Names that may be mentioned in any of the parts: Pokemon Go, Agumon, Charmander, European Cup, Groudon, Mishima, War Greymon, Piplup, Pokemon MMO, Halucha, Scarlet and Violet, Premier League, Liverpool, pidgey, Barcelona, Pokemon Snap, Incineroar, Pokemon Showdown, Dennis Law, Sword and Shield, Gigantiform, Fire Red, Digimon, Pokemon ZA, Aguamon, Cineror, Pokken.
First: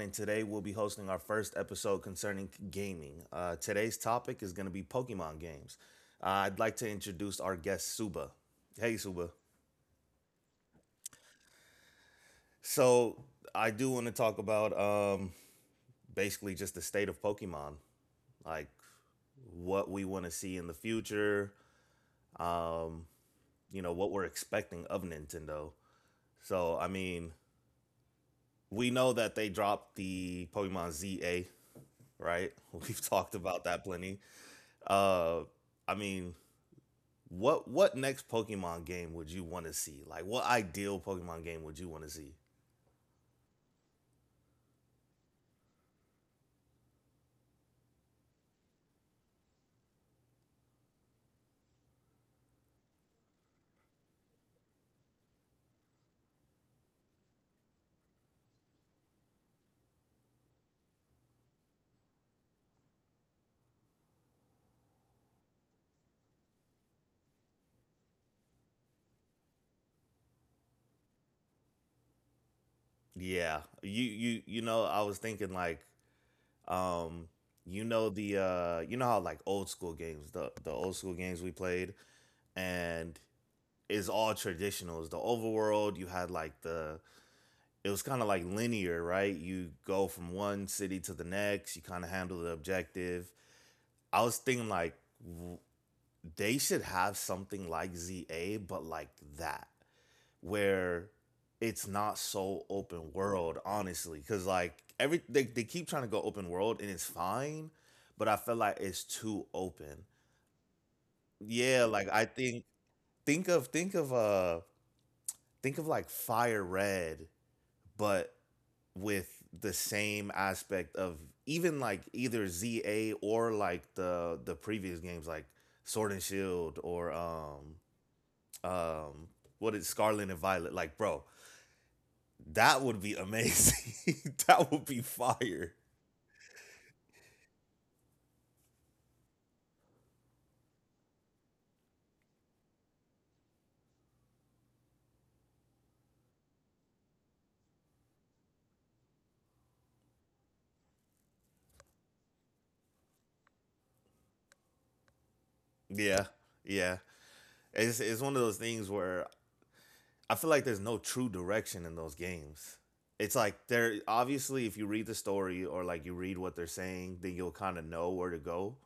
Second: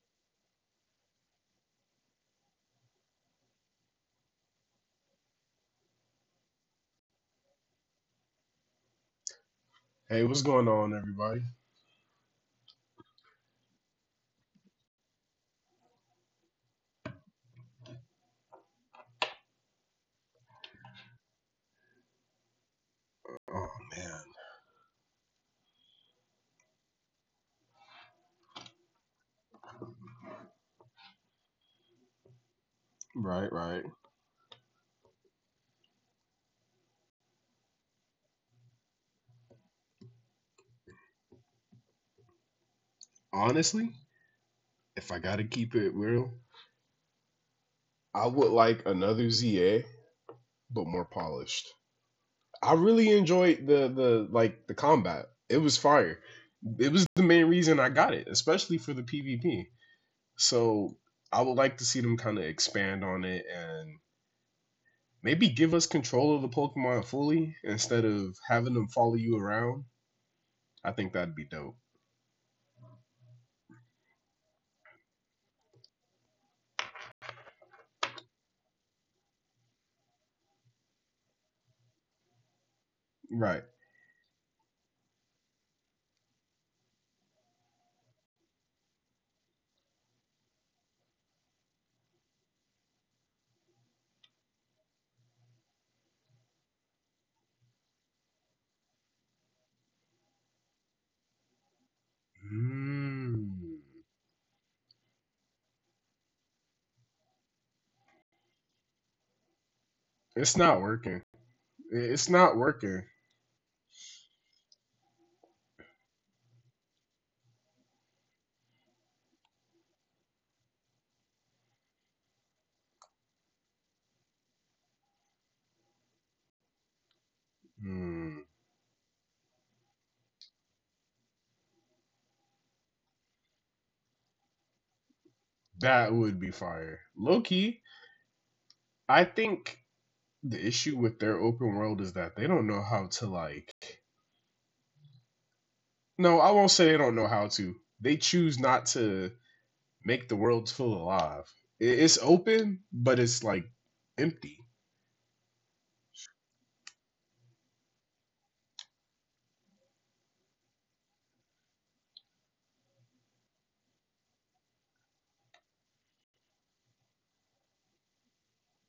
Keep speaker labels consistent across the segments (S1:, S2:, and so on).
S1: and today we'll be hosting our first episode concerning gaming. Today's topic is going to be Pokemon games. I'd like to introduce our guest Suba. Hey Suba.
S2: Hey, what's going on, everybody?
S1: So I do want to talk about basically just the state of Pokemon, like what we want to see in the future. Um,
S2: Oh
S1: you know what we're
S2: man,
S1: expecting of Nintendo. So I mean, we know that they dropped the Pokemon ZA, right? We've talked
S2: right,
S1: about that
S2: right.
S1: plenty. Uh, I mean, what next Pokemon game would you want to see? Like, what ideal Pokemon game would you want to see?
S2: Honestly, if I gotta keep it real, I would like another ZA, but more polished. I really enjoyed the combat. It was fire. It was the main reason I got it, especially for the PvP. So I would like to see them kind of expand on it and maybe give us control of the Pokemon fully instead of having them follow you around. I think that'd be dope.
S1: Yeah, you know, I was thinking like, um, you know the you know how like old school games, the old school games we played, and
S2: Right.
S1: is all traditionals. The overworld, you had like the it was kind of like linear, right? You go from one city to the next, you kind of handle the objective. I was thinking like they should have something like ZA, but like that, where it's not so open world,
S2: Mm.
S1: honestly. Cause like every they keep trying to go open world and it's fine, but I feel like it's too open.
S2: It's not working.
S1: Yeah, like I
S2: It's not
S1: think
S2: working.
S1: think of think of uh think of like Fire Red, but with the same aspect of even like either ZA or like the previous games like Sword and Shield or
S2: Hmm,
S1: um what is Scarlet and Violet like, bro? That would be amazing. that would be fire.
S2: that would be fire. Low key, I think the issue with their open world is that they don't know how to like. No, I won't say they don't know how to. They choose not to make the worlds feel alive. I- It's open, but it's like empty.
S1: Yeah. Yeah. It's one of those things where I feel like there's no true direction in those games. It's like they're obviously if you read the story or like you read what they're saying, then you'll kind of know where to go.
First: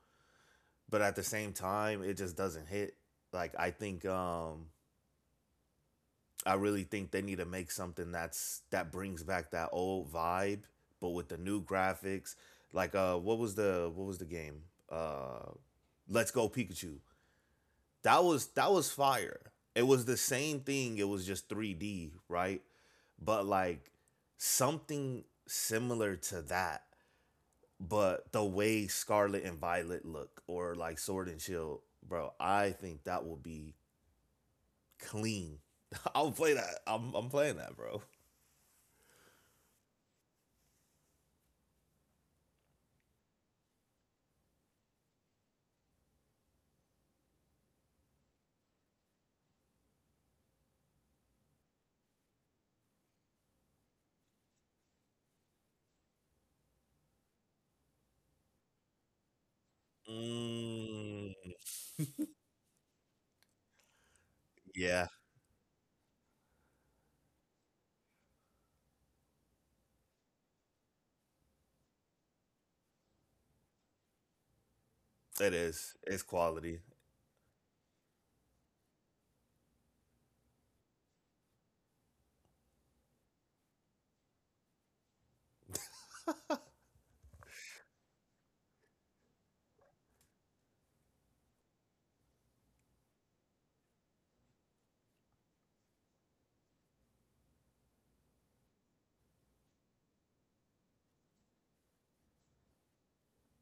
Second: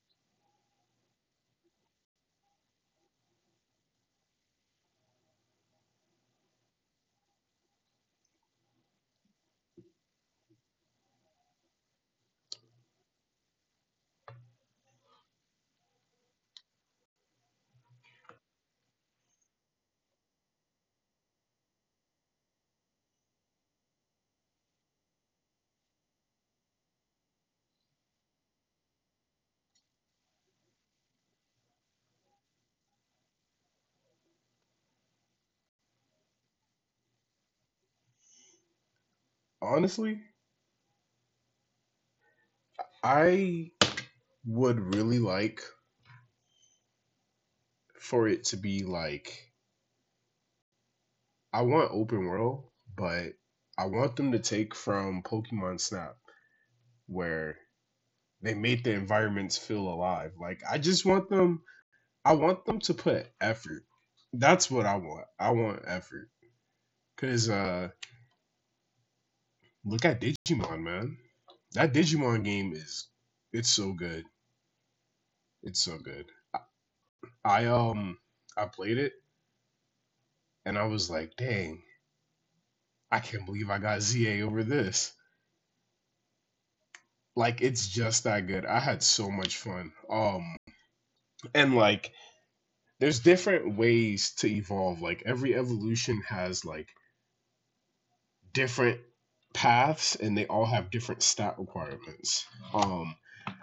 S1: But at the same time, it just doesn't hit. Like I think I really think they need to make something that's that brings back that old vibe, but with the new graphics. Like what was the game? Uh, Let's Go Pikachu. That was fire. It was the same thing. It was just 3D, right? But like something similar to that, but the way Scarlet and Violet look, or like Sword and Shield, bro. I think that will be clean. I'll play that. I'm playing that, bro.
S2: Honestly, I would really like for it to be like I want open world, but I want them to take from Pokemon Snap where they made the environments feel alive. Like I just want
S1: Mm,
S2: them. I want them to put effort. That's what I
S1: yeah,
S2: want. I want effort. Cause Look at Digimon, man. That Digimon game is it's so good.
S1: it
S2: It's so
S1: is. It's
S2: good. I
S1: quality.
S2: I I played it and I was like, dang, I can't believe I got ZA over this. Like it's just that good. I had so much fun. And like there's different ways to evolve. Like every evolution has like different paths and they all have different stat requirements. Um,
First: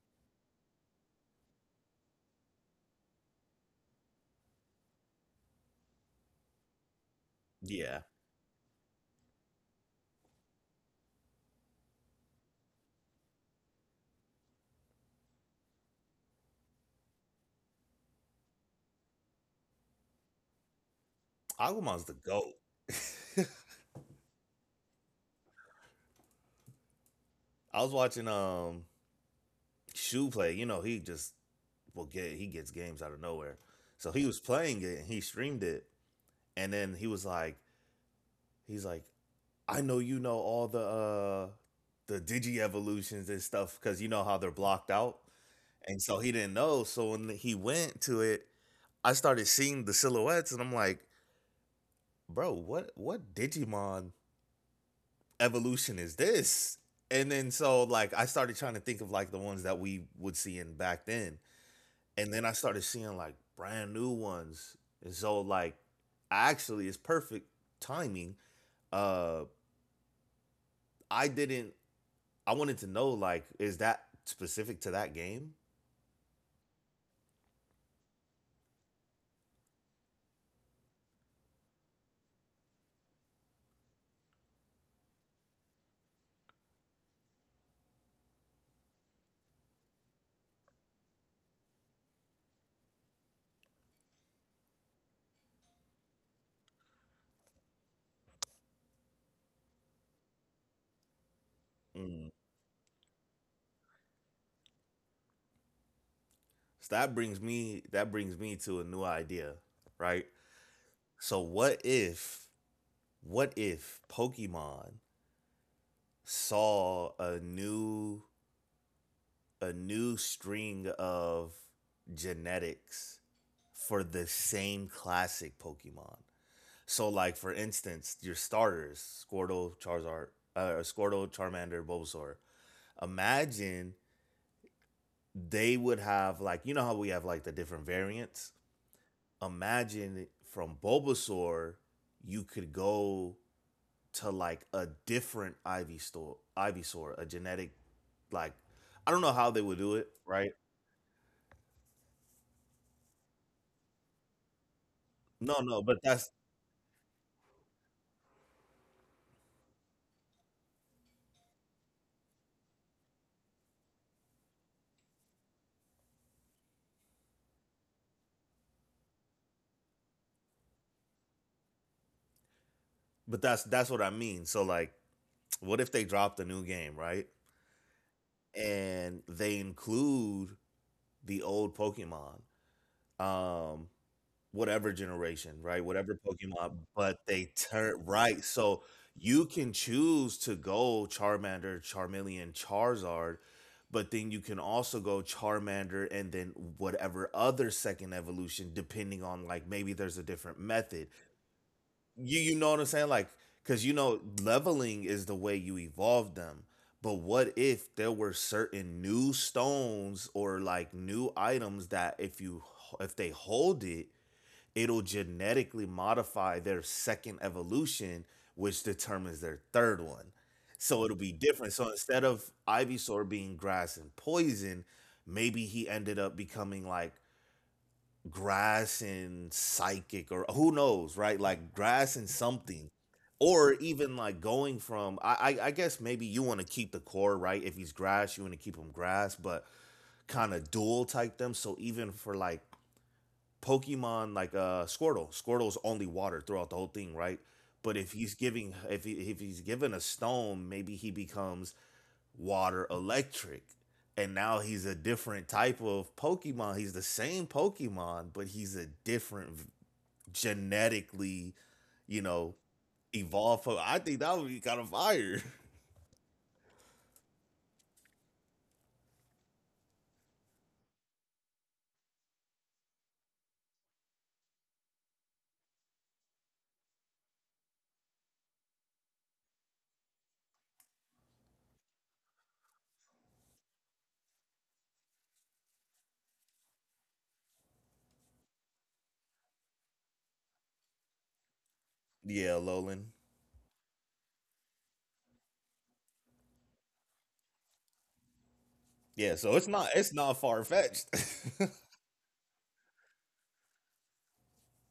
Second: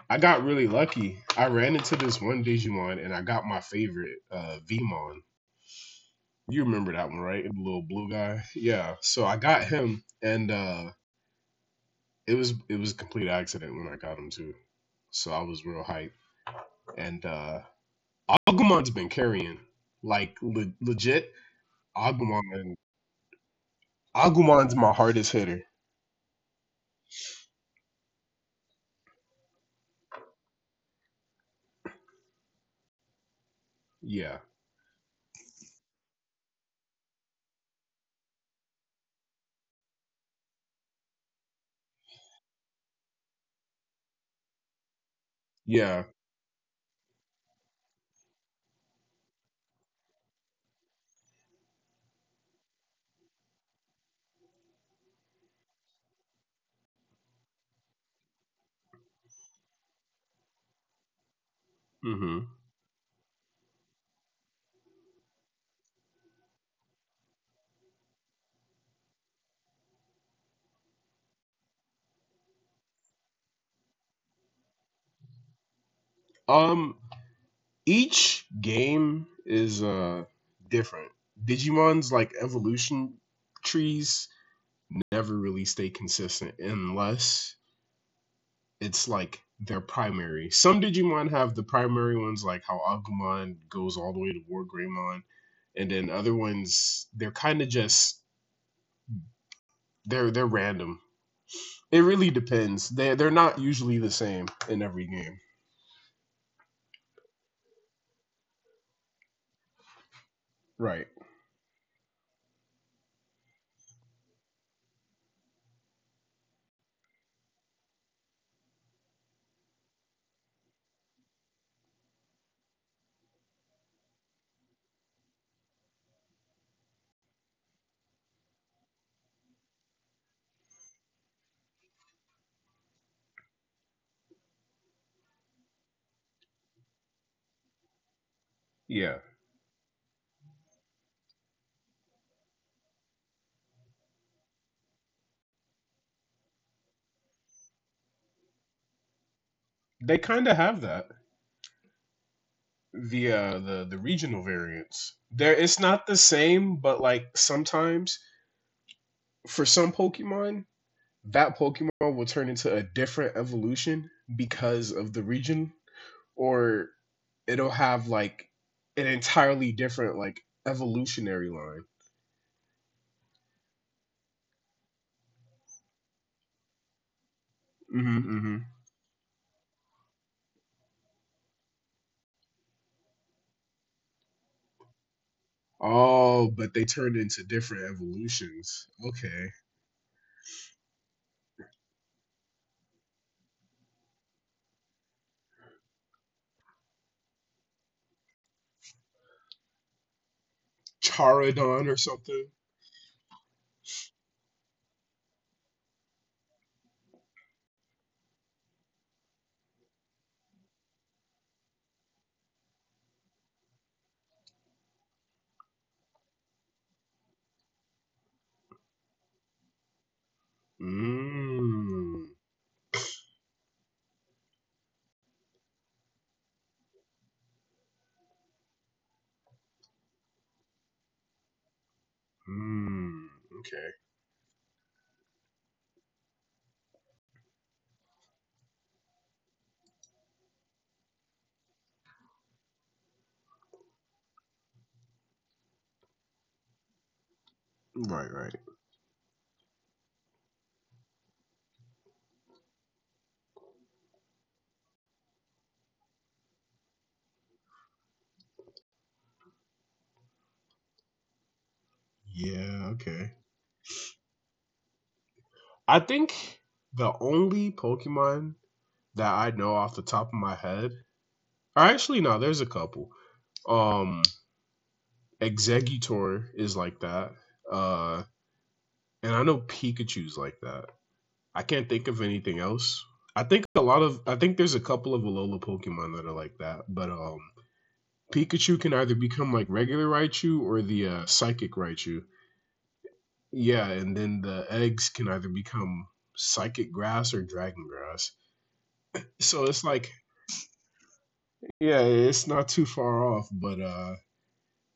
S2: I got really lucky. I ran into this one Digimon and I got my favorite, Vmon. You remember that one, right? The little
S1: Yeah.
S2: blue guy. Yeah. So I got him and it was a complete accident when I got him too. So I was real hyped. And Agumon's been carrying like legit.
S1: Aguamon's the GOAT.
S2: Agumon, Agumon's my hardest hitter.
S1: I was watching Shoe play. You know, he just will get he gets games out of nowhere. So he
S2: Yeah.
S1: was playing it and he streamed it. And then he was like, he's like, I know you know all the digi evolutions and stuff because you know how they're blocked out. And
S2: Yeah.
S1: so he didn't know. So when he went to it, I started seeing the silhouettes and I'm like, bro, what Digimon evolution is this? And then so like I started trying to think of like the ones that we would see in back then. And then
S2: hmm
S1: I started seeing like brand new ones. And so like actually it's perfect timing. Uh I didn't I wanted to know like is that specific to that game?
S2: Um, each game is different. Digimon's like evolution trees never really stay consistent unless it's like their primary. Some Digimon have the primary ones like how Agumon goes all the way to War Greymon and then other ones they're kind of just they're random. It really
S1: Mm.
S2: depends. They're not usually the same in every game.
S1: So that brings me to a new idea, right?
S2: Right.
S1: So what if Pokemon saw a new string of genetics for the same classic Pokemon. So, like for instance, your starters Squirtle, Charizard, Squirtle, Charmander, Bulbasaur. Imagine they would have like you know how we have like the different variants.
S2: Yeah.
S1: Imagine from Bulbasaur, you could go to like a different Ivysaur, a genetic like I don't know how they would do it,
S2: They kind
S1: right?
S2: of have that. The regional variants. There,
S1: No,
S2: it's
S1: no,
S2: not the same, but like sometimes for some Pokemon, that Pokemon will turn into a different evolution because of the region, or it'll have like an entirely different like evolutionary line.
S1: but that's what I mean. So like, what if they dropped a new game, right?
S2: hmm hmm
S1: And they include the old Pokemon, um, whatever generation, right? Whatever
S2: Oh, but
S1: Pokemon,
S2: they turned
S1: but
S2: into
S1: they
S2: different
S1: turn right.
S2: evolutions.
S1: So
S2: Okay,
S1: you can choose to go Charmander, Charmeleon, Charizard, but then you can also go Charmander and then whatever other second evolution, depending on like maybe there's a different method.
S2: Charodon or
S1: You
S2: something.
S1: you know what I'm saying? Like, cause you know, leveling is the way you evolve them. But what if there were certain new stones or like new items that if you if they hold it, it'll genetically modify their second evolution, which determines their third one. So it'll be different. So instead
S2: Mm.
S1: of Ivysaur being grass and poison, maybe he ended up becoming like grass and psychic or who knows, right? Like grass and something.
S2: Mm.
S1: Or
S2: Okay.
S1: even like going from I guess maybe you want to keep the core, right? If he's grass, you want to keep him grass, but kind of dual type them. So even for like Pokemon like Squirtle, Squirtle's only water throughout the whole thing, right? But if
S2: Right.
S1: he's
S2: Right.
S1: giving if he's given a stone, maybe he becomes Water Electric. And now he's a different type of Pokemon. He's the same Pokemon, but he's a different genetically, you know,
S2: Yeah. Okay.
S1: evolved. I think that would be kind of fire.
S2: I think the only Pokemon that I know off the top of my head, or actually no, there's a couple. Um, Executor is like that. Uh, and I know Pikachu's like that. I can't think of anything else. I think there's a couple of Alola Pokemon that are like that, but Pikachu can either become like regular Raichu or the Psychic Raichu.
S1: yeah, Lolan.
S2: Yeah, and then the eggs can either become Psychic Grass or Dragon Grass.
S1: Yeah,
S2: So
S1: so it's
S2: it's
S1: not
S2: like
S1: it's not far fetched.
S2: yeah, it's not too far off, but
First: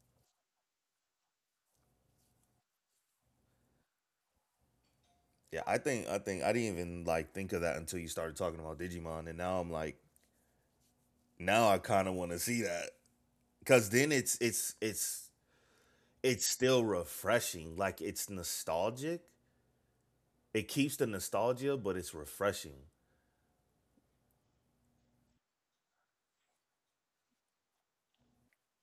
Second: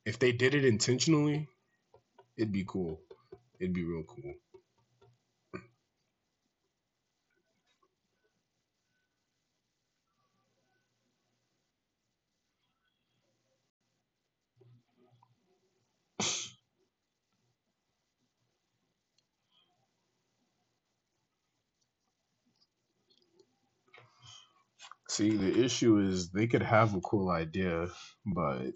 S2: if they did it intentionally, it'd be cool. It'd be real cool.
S1: yeah, I didn't even like think of that until you started talking about Digimon, and now I'm like, now I kind of want to see that because then it's still refreshing. Like it's nostalgic, it keeps the nostalgia, but it's refreshing.
S2: See, the issue is they could have a cool idea, but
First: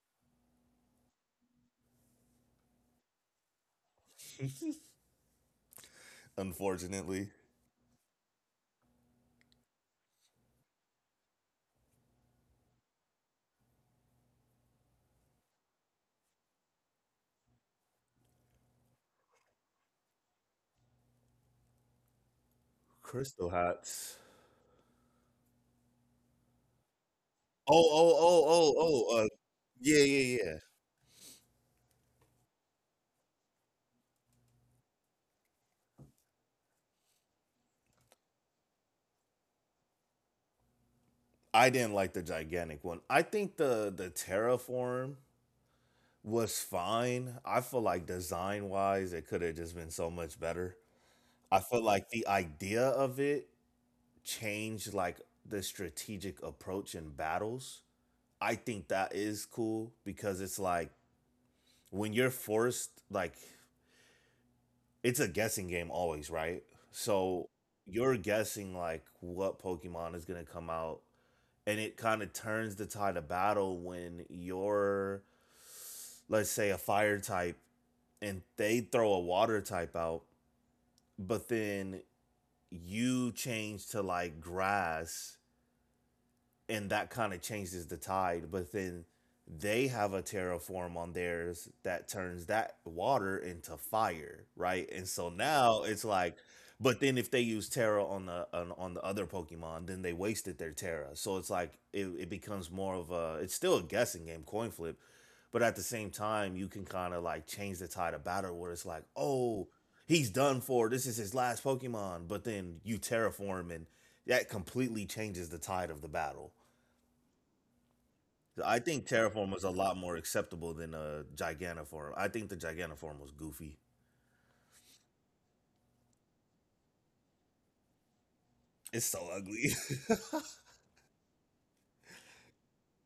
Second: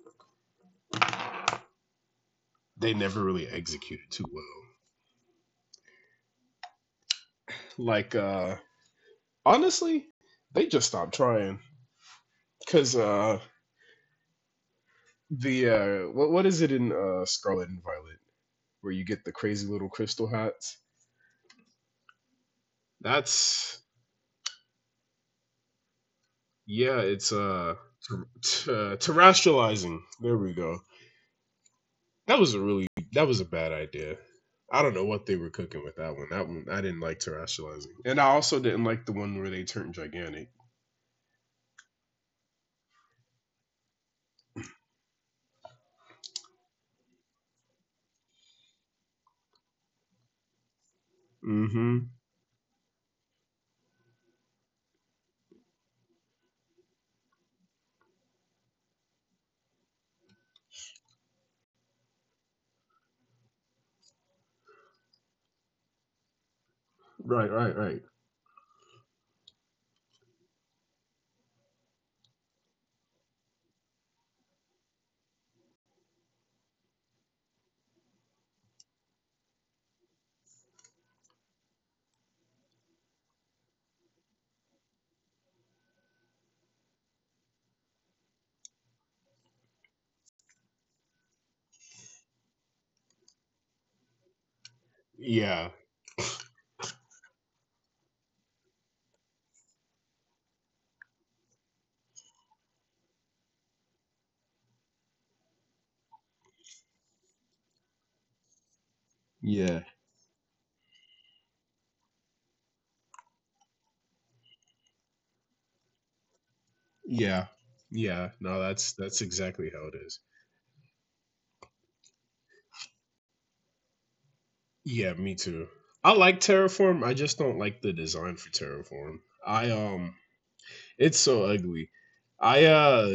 S2: they never really execute it too well.
S1: Unfortunately,
S2: Like, honestly, they just stopped trying because the what is it in Scarlet and Violet where you get the crazy little crystal hats?
S1: crystal
S2: That's
S1: hats.
S2: yeah, it's
S1: Oh, oh, oh, oh, oh.
S2: terrestrializing.
S1: Yeah, yeah,
S2: There
S1: yeah.
S2: we go. That was a really that was a bad idea. I don't know what they were cooking with that one. That one I didn't like terrestrializing, and I also didn't like the one where they turned gigantic.
S1: I didn't like the gigantic one. I think the terraform was fine. I feel like design wise, it could have just been so much better. I feel
S2: Mm-hmm.
S1: like the idea of it changed like the strategic approach in battles. I think that is cool because it's like when you're forced like it's a guessing game always, right?
S2: Right,
S1: So
S2: right, right.
S1: you're guessing like what Pokemon is gonna come out, and it kind of turns the tide of battle when you're, let's say, a fire type, and they throw a water type out, but then you change to like grass, and that kind of changes the tide. But then they have a terraform on theirs that turns that water into fire, right? And so
S2: Yeah,
S1: now it's like, but then if they use Terra on the on the other Pokemon, then they wasted their Terra. So it's like it becomes more of a it's still a guessing game, coin flip, but at the same time you can kind of like change the tide of battle where it's like, oh,
S2: yeah,
S1: he's done for. This is his last Pokemon. But then you terraform and that completely changes the tide of the battle.
S2: yeah, yeah. No,
S1: I think
S2: that's
S1: Terraform
S2: exactly
S1: was a
S2: how it
S1: lot
S2: is.
S1: more acceptable than Gigantiform. I think the Gigantiform was goofy.
S2: Yeah, me too. I like Terraform. I just don't like the design for
S1: It's
S2: Terraform.
S1: so
S2: I
S1: ugly.
S2: It's so ugly. I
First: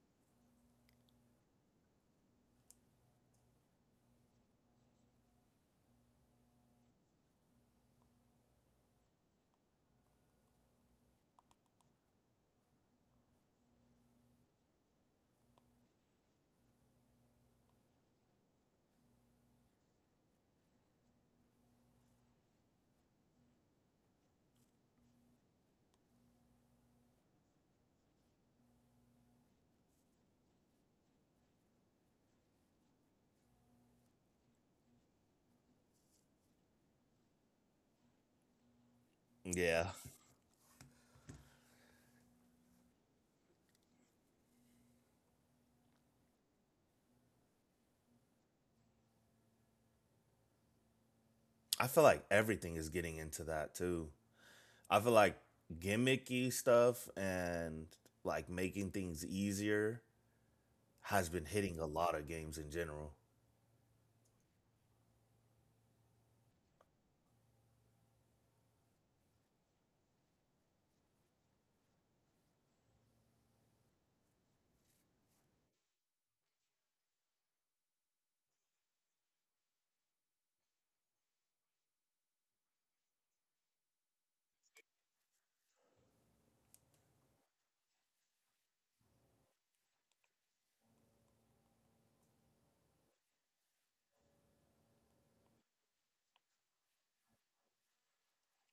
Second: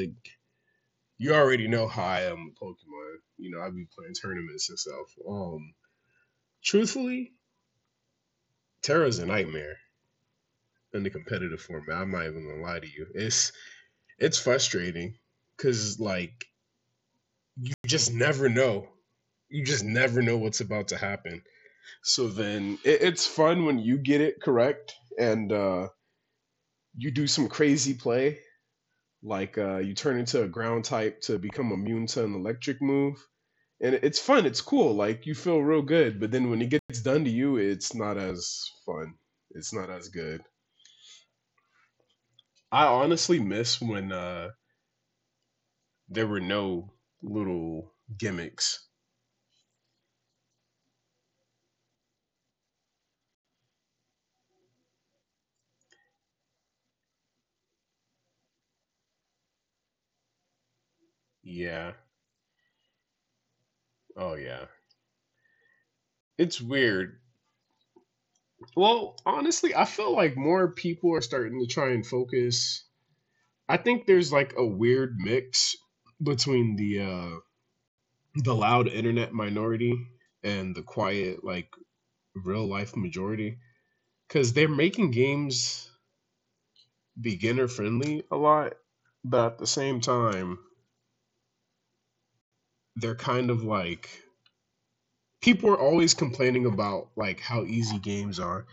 S2: You already know how I am with Pokemon. You know, I be playing tournaments and stuff. Truthfully, Terra's a nightmare in the competitive format. I'm not even gonna lie to you. It's frustrating because like you just never know. You just never know what's about to happen. So then it's fun when you get it correct and you do some crazy play, like you turn into a ground type to become immune to an electric move, and it's fun. It's cool. Like you feel real good, but then when it gets done to you, it's not as fun. It's
S1: Yeah.
S2: not as good. I honestly miss when there were no little gimmicks.
S1: I feel like everything is getting into that too. I feel like gimmicky stuff and like making things easier has been hitting a
S2: Yeah.
S1: lot of games in general.
S2: Oh yeah. It's weird. Well, honestly, I feel like more people are starting to try and focus. I think there's like a weird mix between the loud internet minority and the quiet like real life majority cuz they're making games beginner friendly a lot, but at the same time, they're kind of like people are always complaining about like how easy games are,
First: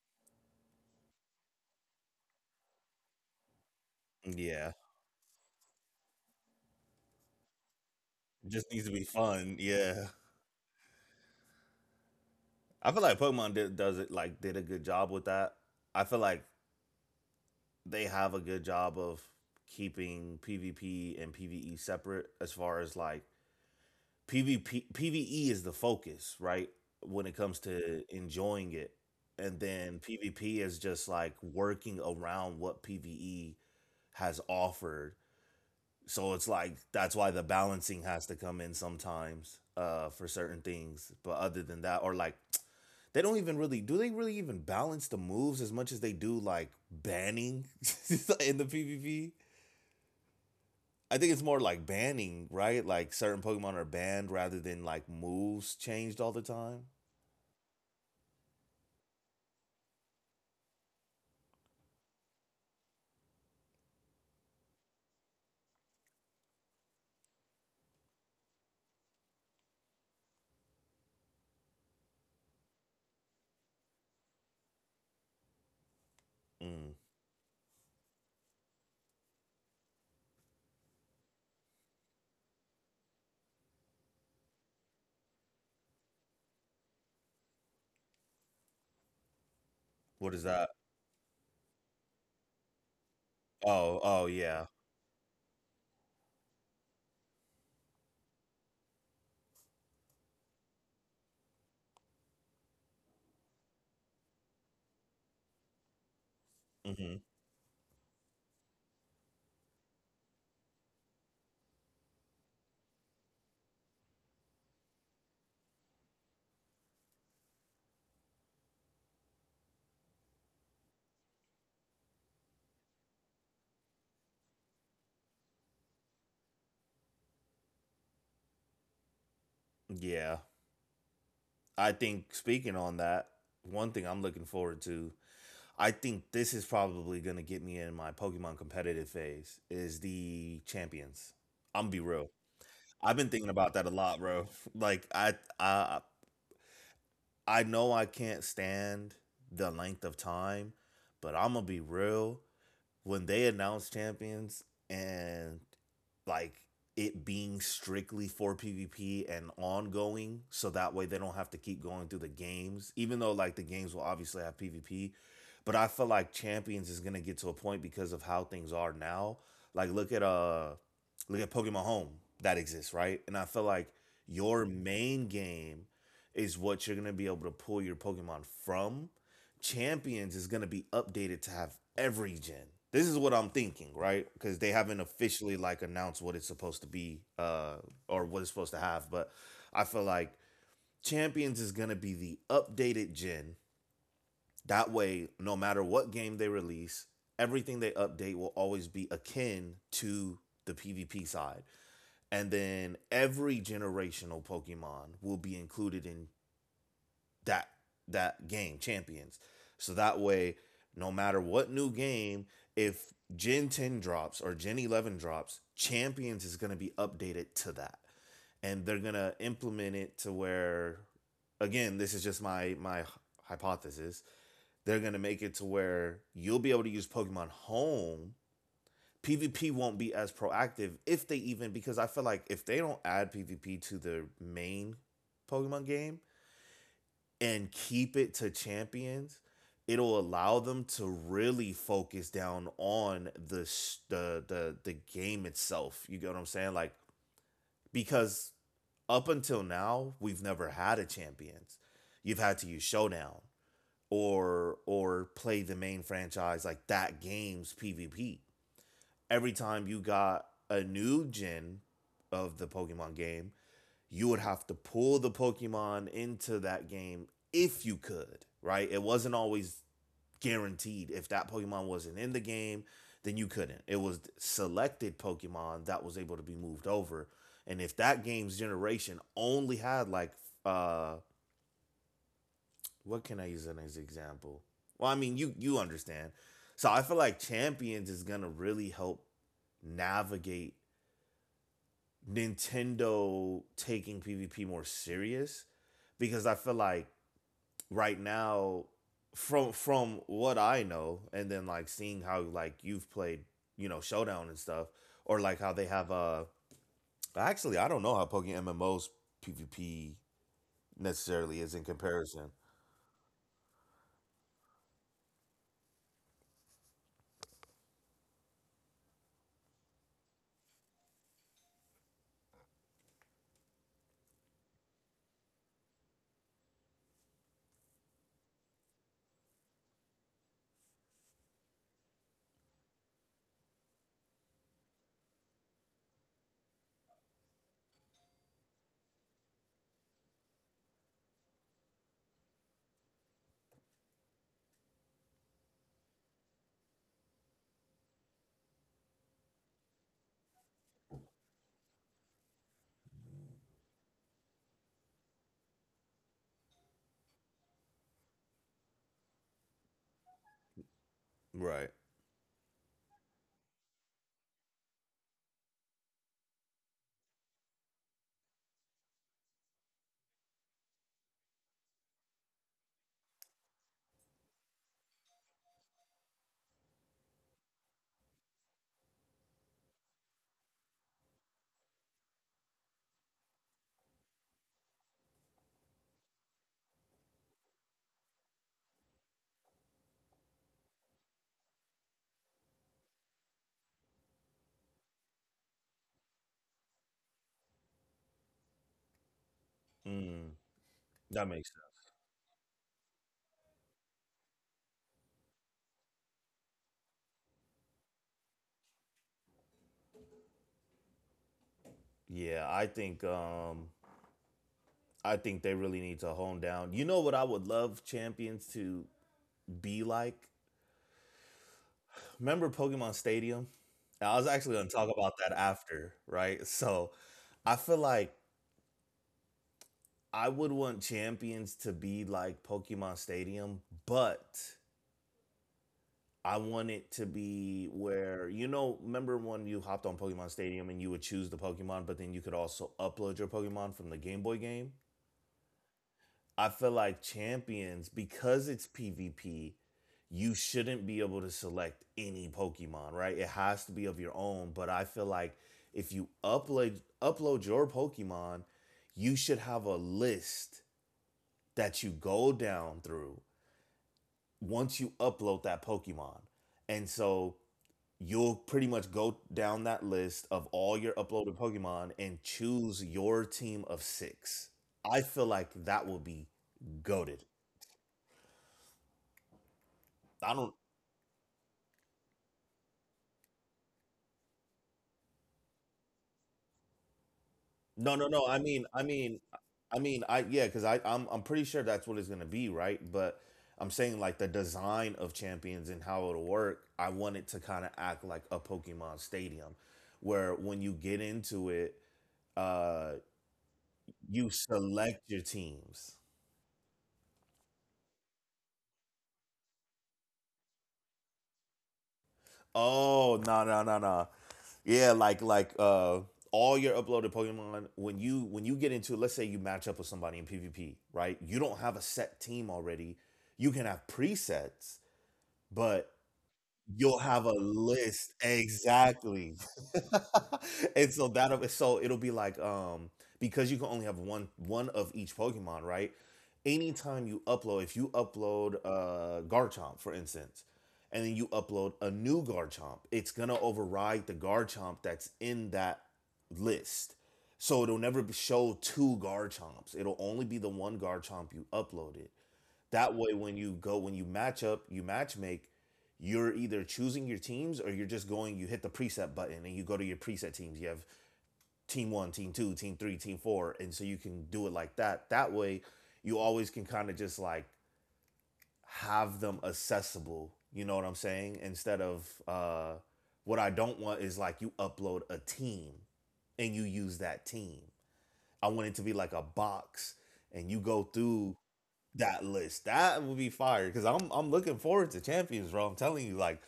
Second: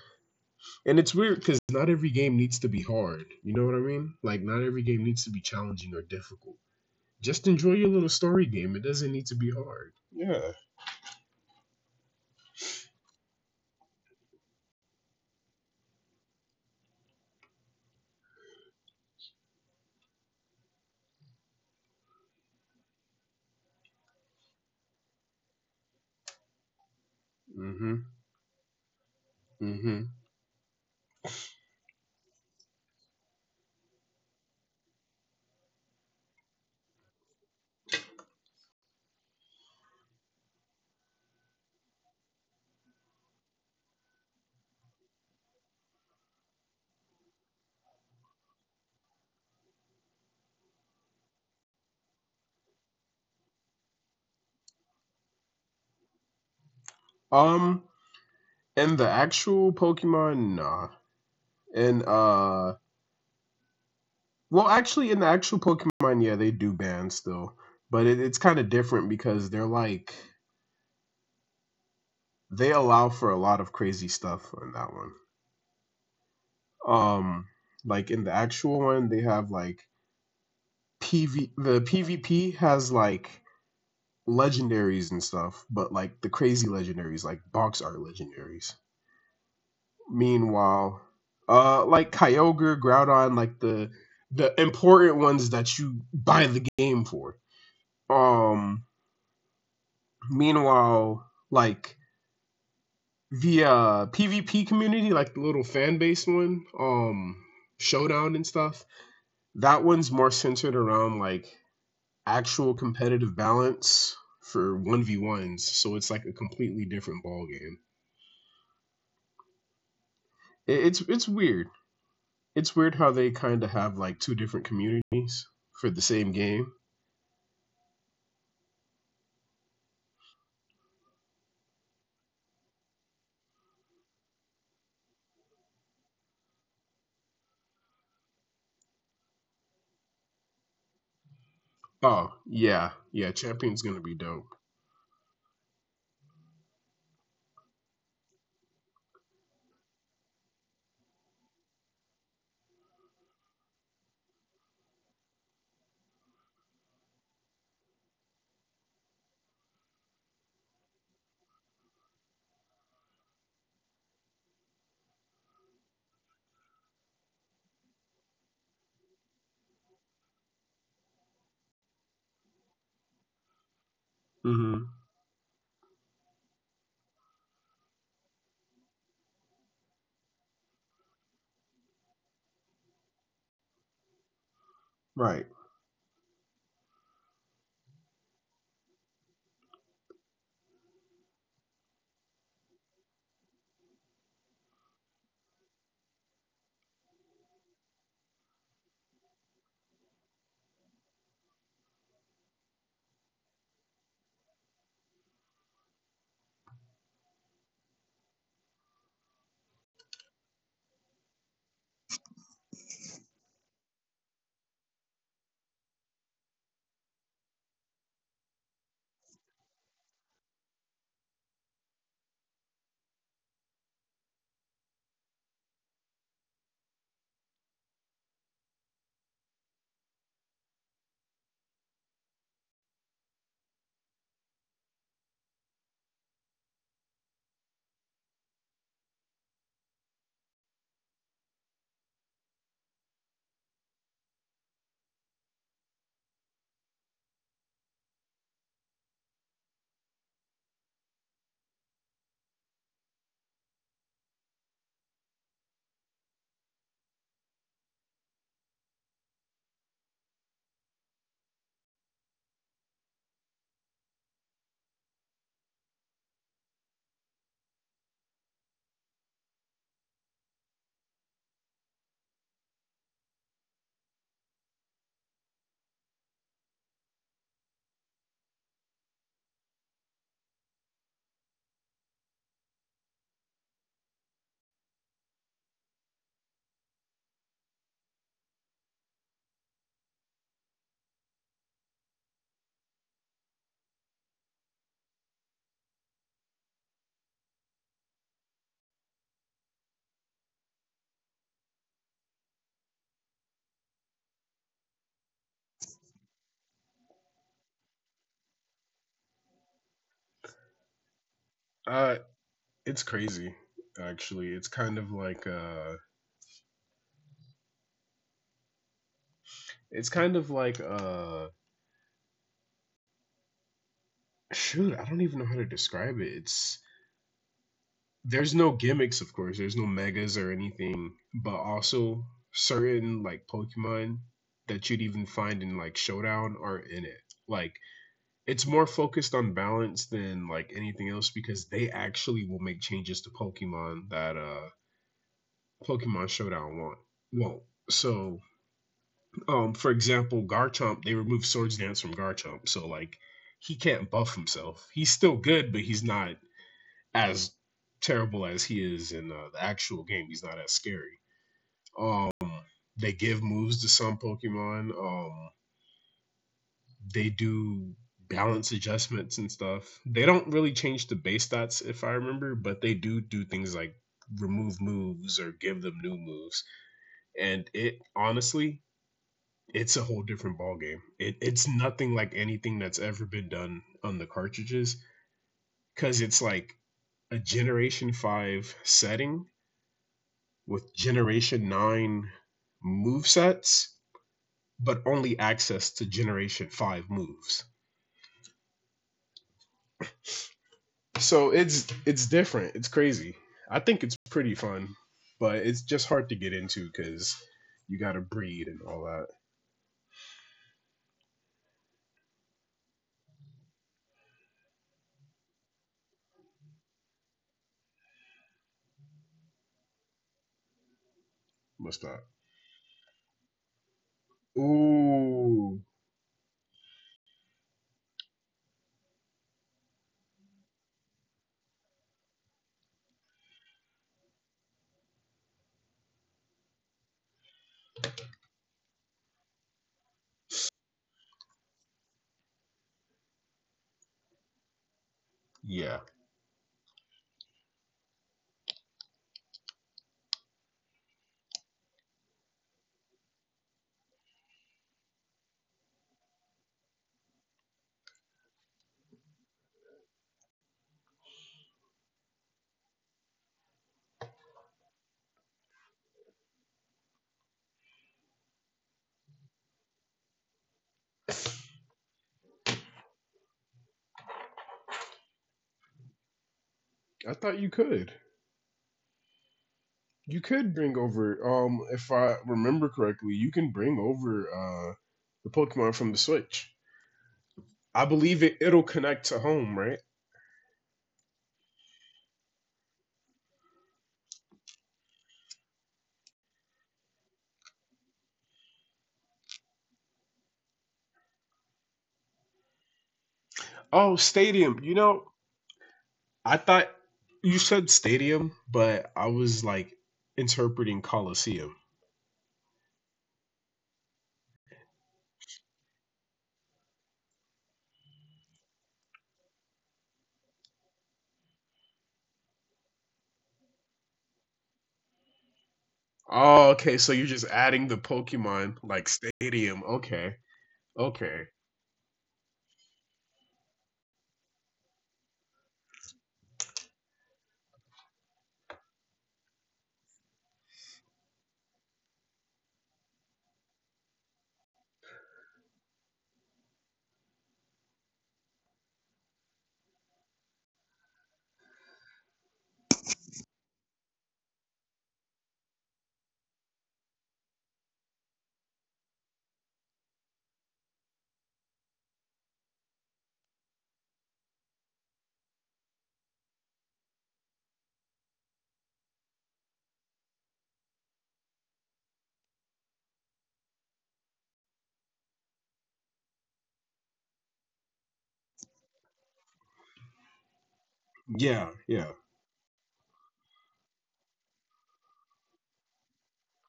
S2: and it's weird because not every game needs to be hard, you know what I mean, like not
S1: Yeah.
S2: every game needs to be challenging or difficult. Just enjoy your little
S1: It
S2: story
S1: just
S2: game.
S1: needs
S2: It
S1: to be
S2: doesn't need to
S1: fun.
S2: be hard.
S1: Yeah.
S2: Yeah.
S1: I feel like Pokemon did, does it like did a good job with that. I feel like they have a good job of keeping PvP and PvE separate as far as like PvP PvE is the focus, right? When it comes to
S2: Mm-hmm.
S1: enjoying it. And then
S2: Mm-hmm.
S1: PvP is just like working around what PvE has offered. So it's like that's why the balancing has to come in sometimes for certain things. But other than that or like they don't even really do they really even balance the moves as much as they do like banning in the PvP? I think it's more like banning, right? Like certain Pokemon are banned rather than like moves changed all the time.
S2: um and the actual Pokemon, nah. and Well, actually, in the actual Pokemon, yeah, they do ban still, but it's kind of different because they're like they allow for a lot of crazy stuff on that one.
S1: Mm.
S2: um like in the actual one they have like pv the PvP has like legendaries and stuff, but like the crazy legendaries like box art legendaries.
S1: What is that?
S2: Meanwhile, like Kyogre, Groudon, like
S1: Oh, oh yeah.
S2: the important ones that you buy the game for. um Meanwhile, like the PvP community, like the little fan base one,
S1: Hmm.
S2: Showdown and stuff, that one's more centered around like actual competitive balance for 1v1s. So it's like a completely different ball game. It's weird. It's weird how they kind of have like two different communities for the same game.
S1: Yeah. I think speaking on that, one thing I'm looking forward to, I think this is probably going to get me in my Pokemon competitive phase is the champions. I'm gonna be real.
S2: Oh yeah,
S1: I've been
S2: yeah,
S1: thinking about
S2: champion's
S1: that a
S2: gonna be
S1: lot, bro.
S2: dope.
S1: Like I I know I can't stand the length of time, but I'm gonna be real. When they announced champions and like it being strictly for PvP and ongoing, so that way they don't have to keep going through the games, even though like the games will obviously have PvP. But I feel like champions is gonna get to a point because of how things are now. Like look at Pokemon Home that exists, right? And I feel like your
S2: Mm-hmm.
S1: main game is what you're gonna be able to pull your Pokemon from champions is going to be updated to have every gen. This is what I'm thinking, right? Because they haven't
S2: Right.
S1: officially like announced what it's supposed to be or what it's supposed to have. But I feel like champions is going to be the updated gen. That way, no matter what game they release, everything they update will always be akin to the PvP side. And then every generational Pokemon will be included in that that game champions. So that way, no matter what new game, if Gen 10 drops or Gen 11 drops, champions is going to be updated to that. And they're going to implement it to where again, this is just my hypothesis. They're going to make it to where you'll be able to use Pokemon Home. PvP won't be as proactive if they even, because I feel like if they don't add PvP to the main Pokemon game, and keep it to champions, it'll allow them to really focus down on the the game itself. You get what I'm saying? Like because up until now, we've never had a champions. You've had to use showdown or play the main franchise like that game's PvP. Every time you got a new gen of the Pokemon game, you would have to pull the Pokemon into that game if you could, right? It wasn't always guaranteed. If that Pokemon wasn't in the game, then you couldn't. It was selected Pokemon that was able to be moved over. And if that game's generation only had like uh what can I use as an example? Well, I mean you understand. So I feel like Champions is gonna really help navigate Nintendo taking PvP more serious because I feel like right now from what I know and then like seeing how like you've played, you know, Showdown and stuff or like how they have actually I don't know how Pokemon MMO's PvP necessarily is in
S2: uh
S1: comparison.
S2: it's crazy. Actually, it's kind of like it's kind of like uh shoot, I don't even know how to describe it. It's there's no gimmicks, of course. There's no megas or anything, but also certain like Pokemon that you'd even find in like Showdown are in it. Like it's more focused on balance than like anything else because they actually will make changes to Pokemon that Pokemon Showdown won't. Won't. So, for example, Garchomp, they removed Swords Dance from Garchomp, so like he can't buff himself. He's still good, but he's not as terrible as he is in the actual game, he's not as scary.
S1: Right.
S2: Um, they give moves to some Pokemon. They do balance adjustments and stuff. They don't really change the base stats, if I remember, but they do do things like remove moves or give them new moves. And it honestly, it's a whole different ballgame. It, it's nothing like anything that's ever been done on the cartridges because it's like a Generation 5 setting with Generation 9 move sets, but only access to Generation 5 moves.
S1: Mm, that
S2: So
S1: makes sense.
S2: it's different. It's crazy. I think it's pretty fun, but it's just hard to get into cuz you got to breed and all that.
S1: Yeah, I think they really need to hone down. You know what I would love champions to be like?
S2: Must not.
S1: Remember Pokemon Stadium? I was actually going to talk about that
S2: Ooh.
S1: after, right? So I feel like I would want champions to be like Pokemon Stadium, but I want it to be where, you know, remember when you hopped on Pokemon Stadium and you would choose the Pokemon, but then you could also upload your Pokemon from the Game Boy game?
S2: Yeah.
S1: I feel like champions, because it's PvP, you shouldn't be able to select any Pokemon, right? It has to be of your own. But I feel like if you upload your Pokemon, you should have a list that you go down through once you upload that Pokemon. And so you'll pretty much go down that list of all your uploaded Pokemon and choose your team of six. I feel like that will be
S2: I
S1: goaded.
S2: thought you could. You
S1: I don't.
S2: could bring over if I remember correctly, you can bring over uh the Pokemon from the Switch. I
S1: No, no, no.
S2: believe
S1: I
S2: it it'll
S1: mean, I
S2: connect
S1: mean,
S2: to home,
S1: I
S2: right?
S1: mean, I yeah, because I'm pretty sure that's what it's gonna be, right? But I'm saying like the design of champions and how it'll work. I want it to kind of act like a Pokemon Stadium, where when you get into it, uh,
S2: Oh,
S1: you
S2: Stadium. You
S1: select
S2: know,
S1: your teams.
S2: I thought you said stadium, but I was like interpreting Coliseum.
S1: Oh, no, yeah, like like all your uploaded Pokemon when you get into, let's say you match up with somebody in PvP, right? You don't have a set team already. You can have presets but
S2: Oh, okay. So
S1: you'll
S2: you're
S1: have
S2: just
S1: a
S2: adding the
S1: list
S2: Pokemon like
S1: exactly.
S2: stadium. Okay.
S1: And so
S2: Okay.
S1: that'll, so it'll be like because you can only have one of each pokemon, right? Anytime you upload, if you upload garchomp for instance, and then you upload a new garchomp, it's gonna override the garchomp that's in that list, so it'll never show two garchomps, it'll only be the one garchomp you uploaded. That way, when you go, when you match up, you match make, you're either choosing your teams or you're just going, you hit the preset button and you go to your preset teams. You have team one, team two, team three, team four. And so you can do it like that. That way, you always can kind of just like have them accessible. You know what I'm saying? Instead of what I don't want is like you upload a team and you use that team. I want it to be like a box and you go through
S2: Yeah, yeah.
S1: that list. That would be fire because I'm looking forward to champions, bro. I'm telling you, like,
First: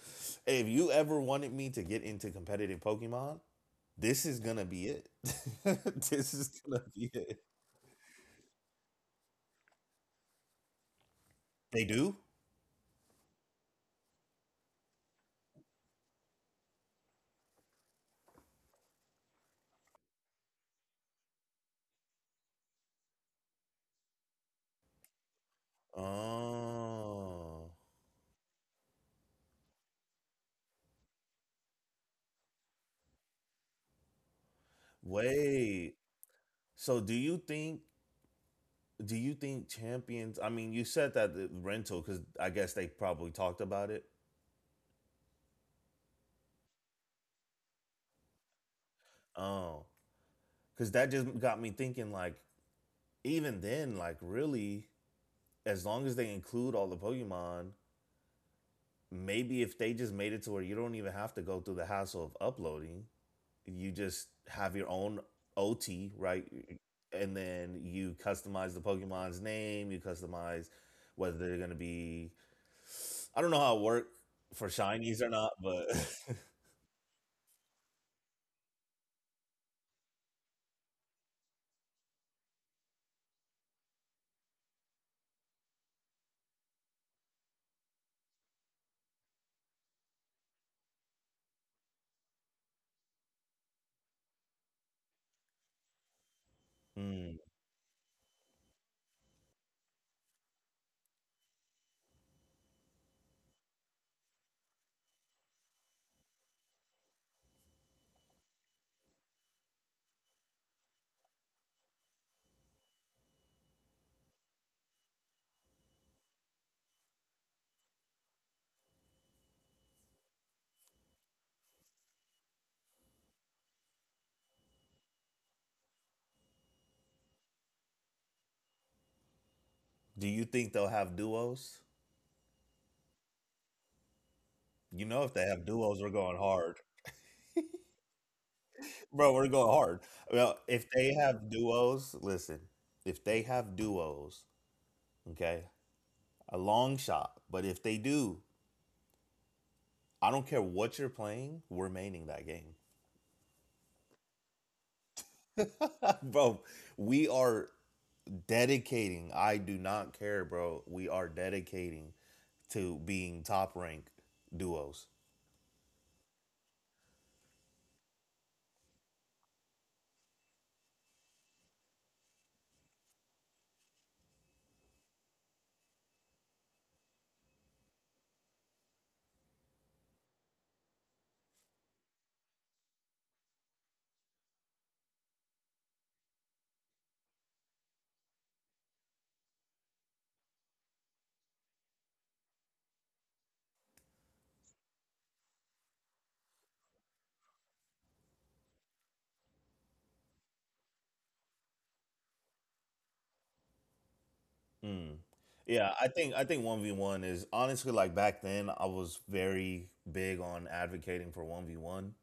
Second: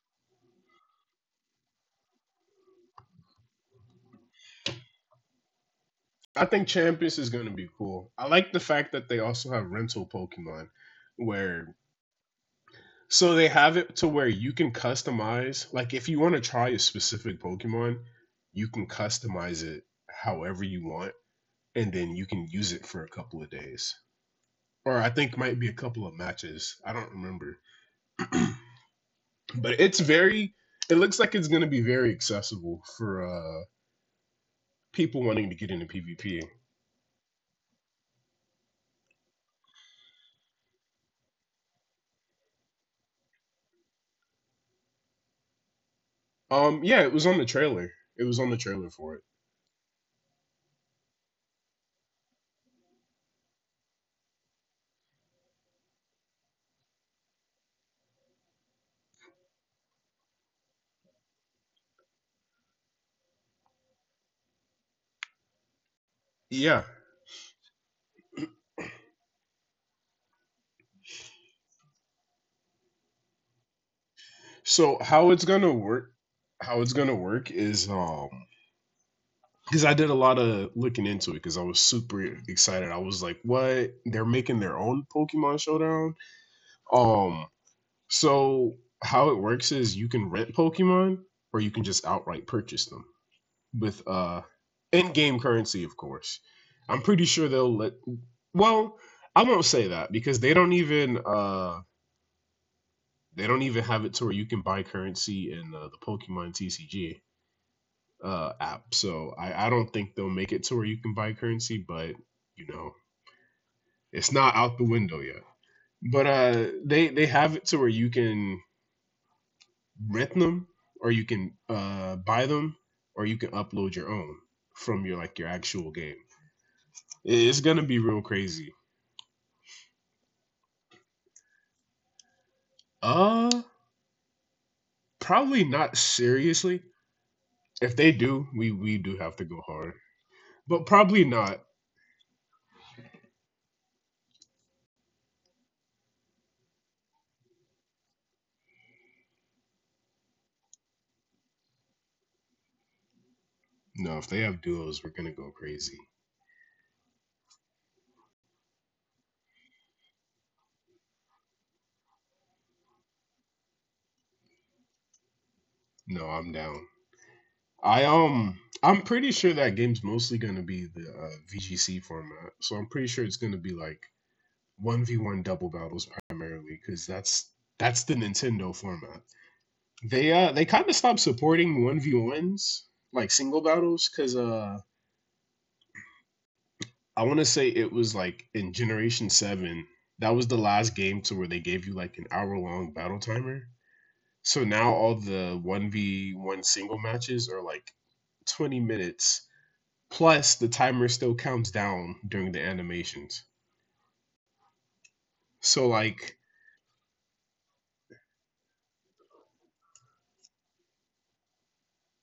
S1: if you ever wanted me to get into competitive Pokemon, this is gonna be it. This
S2: I
S1: is
S2: think
S1: gonna be
S2: Champions is
S1: it.
S2: going to be cool. I like the fact that they also have rental Pokemon where
S1: They do.
S2: so they have it to where you can customize like if you want to try a specific Pokemon, you can customize it however you want and then you can use it for a couple of days. Or I think might be a couple of matches. I don't remember,
S1: Oh,
S2: but it's very. It looks like it's going to be very accessible for people wanting to get into
S1: wait.
S2: PvP.
S1: So do you think? Do you think champions? I mean, you said that the rental because I guess they probably talked about it.
S2: Yeah, it was on the trailer. It was on the trailer for it.
S1: Oh, because that just got me thinking. Like, even then, like, really, as long as they include all the Pokemon, maybe if they just made it to where you don't even have to go through the hassle of uploading, you just have your own OT, right?
S2: Yeah.
S1: And then you customize the Pokemon's name, you customize whether they're going to be. I don't know how it work for
S2: So
S1: shinies or
S2: how it's
S1: not,
S2: gonna
S1: but
S2: work? How it's gonna work is because I did a lot of looking into it because I was super excited. I was like, what? They're making their own Pokemon Showdown. Um, so how it works is you can rent Pokemon or you can just outright purchase them with in-game currency, of course. I'm pretty
S1: Mm.
S2: sure they'll let. Well, I won't say that because they don't even have it to where you can buy currency in the Pokemon TCG app. So I don't think they'll make it to where you can buy currency, but you know it's not out the window yet. But they have it to where you can rent them or you can buy them or you can upload your own from your like your actual game. It's gonna be real crazy.
S1: Do you think they'll have duos?
S2: Uh,
S1: You know, if they
S2: Probably
S1: have
S2: not
S1: duos, we're going hard.
S2: seriously. If they do, we do have
S1: Bro,
S2: to
S1: we're
S2: go
S1: going
S2: hard,
S1: hard. Well, if
S2: but
S1: they
S2: probably
S1: have
S2: not.
S1: duos, listen, if they have duos, okay, a long shot. But if they do, I don't care what you're playing, we're maining that game.
S2: No, if they have duos, we're gonna go crazy.
S1: Bro, we are dedicating. I do not care, bro. We are dedicating to being top rank duos.
S2: No, I'm down. I'm pretty sure that game's mostly gonna be the VGC format, so I'm pretty sure it's gonna be like one v one double battles primarily, because that's the Nintendo format. They kind of stopped supporting one v ones like single battles because I want to say it was like in Generation 7, that was the last game to where they gave you like an hour long battle timer. So now all the 1v1 single matches are like 20 minutes. Plus, the timer still counts down during the animations.
S1: Mm.
S2: So,
S1: Yeah, I think
S2: like,
S1: I think 1v1 is honestly like back then I was very big on advocating for 1v1,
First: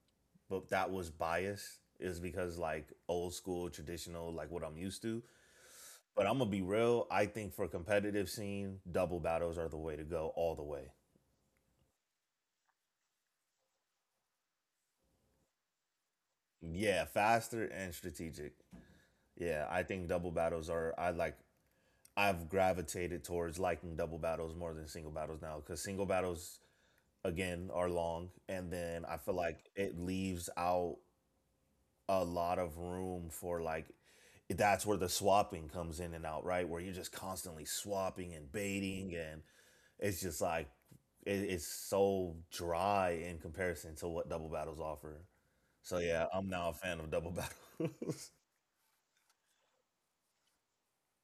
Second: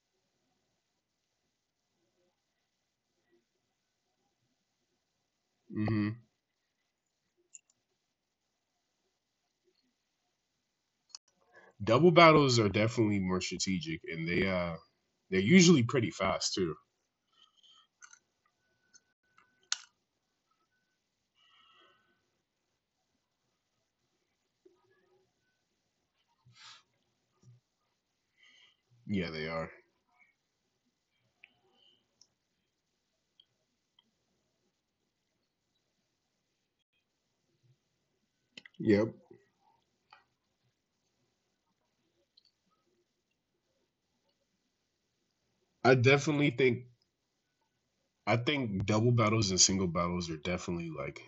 S1: but that was biased is because like old school traditional like what I'm used to.
S2: hmm
S1: But I'm gonna be real, I think for competitive scene, double battles are the way to go all the way.
S2: double battles are definitely more strategic and they, they're usually pretty fast too.
S1: Yeah, faster and strategic. Yeah, I think double battles are I like, I've gravitated towards liking double battles more than single battles now cuz single battles again are long and then I
S2: Yeah,
S1: feel
S2: they are.
S1: like it leaves out a lot of room for like that's where the swapping comes in and out, right? Where you're just constantly swapping and
S2: Yep.
S1: baiting and it's just like it, it's so dry in comparison to what double battles offer.
S2: I
S1: So yeah,
S2: definitely
S1: I'm now a
S2: think,
S1: fan of double battles.
S2: I think double battles and single battles are definitely like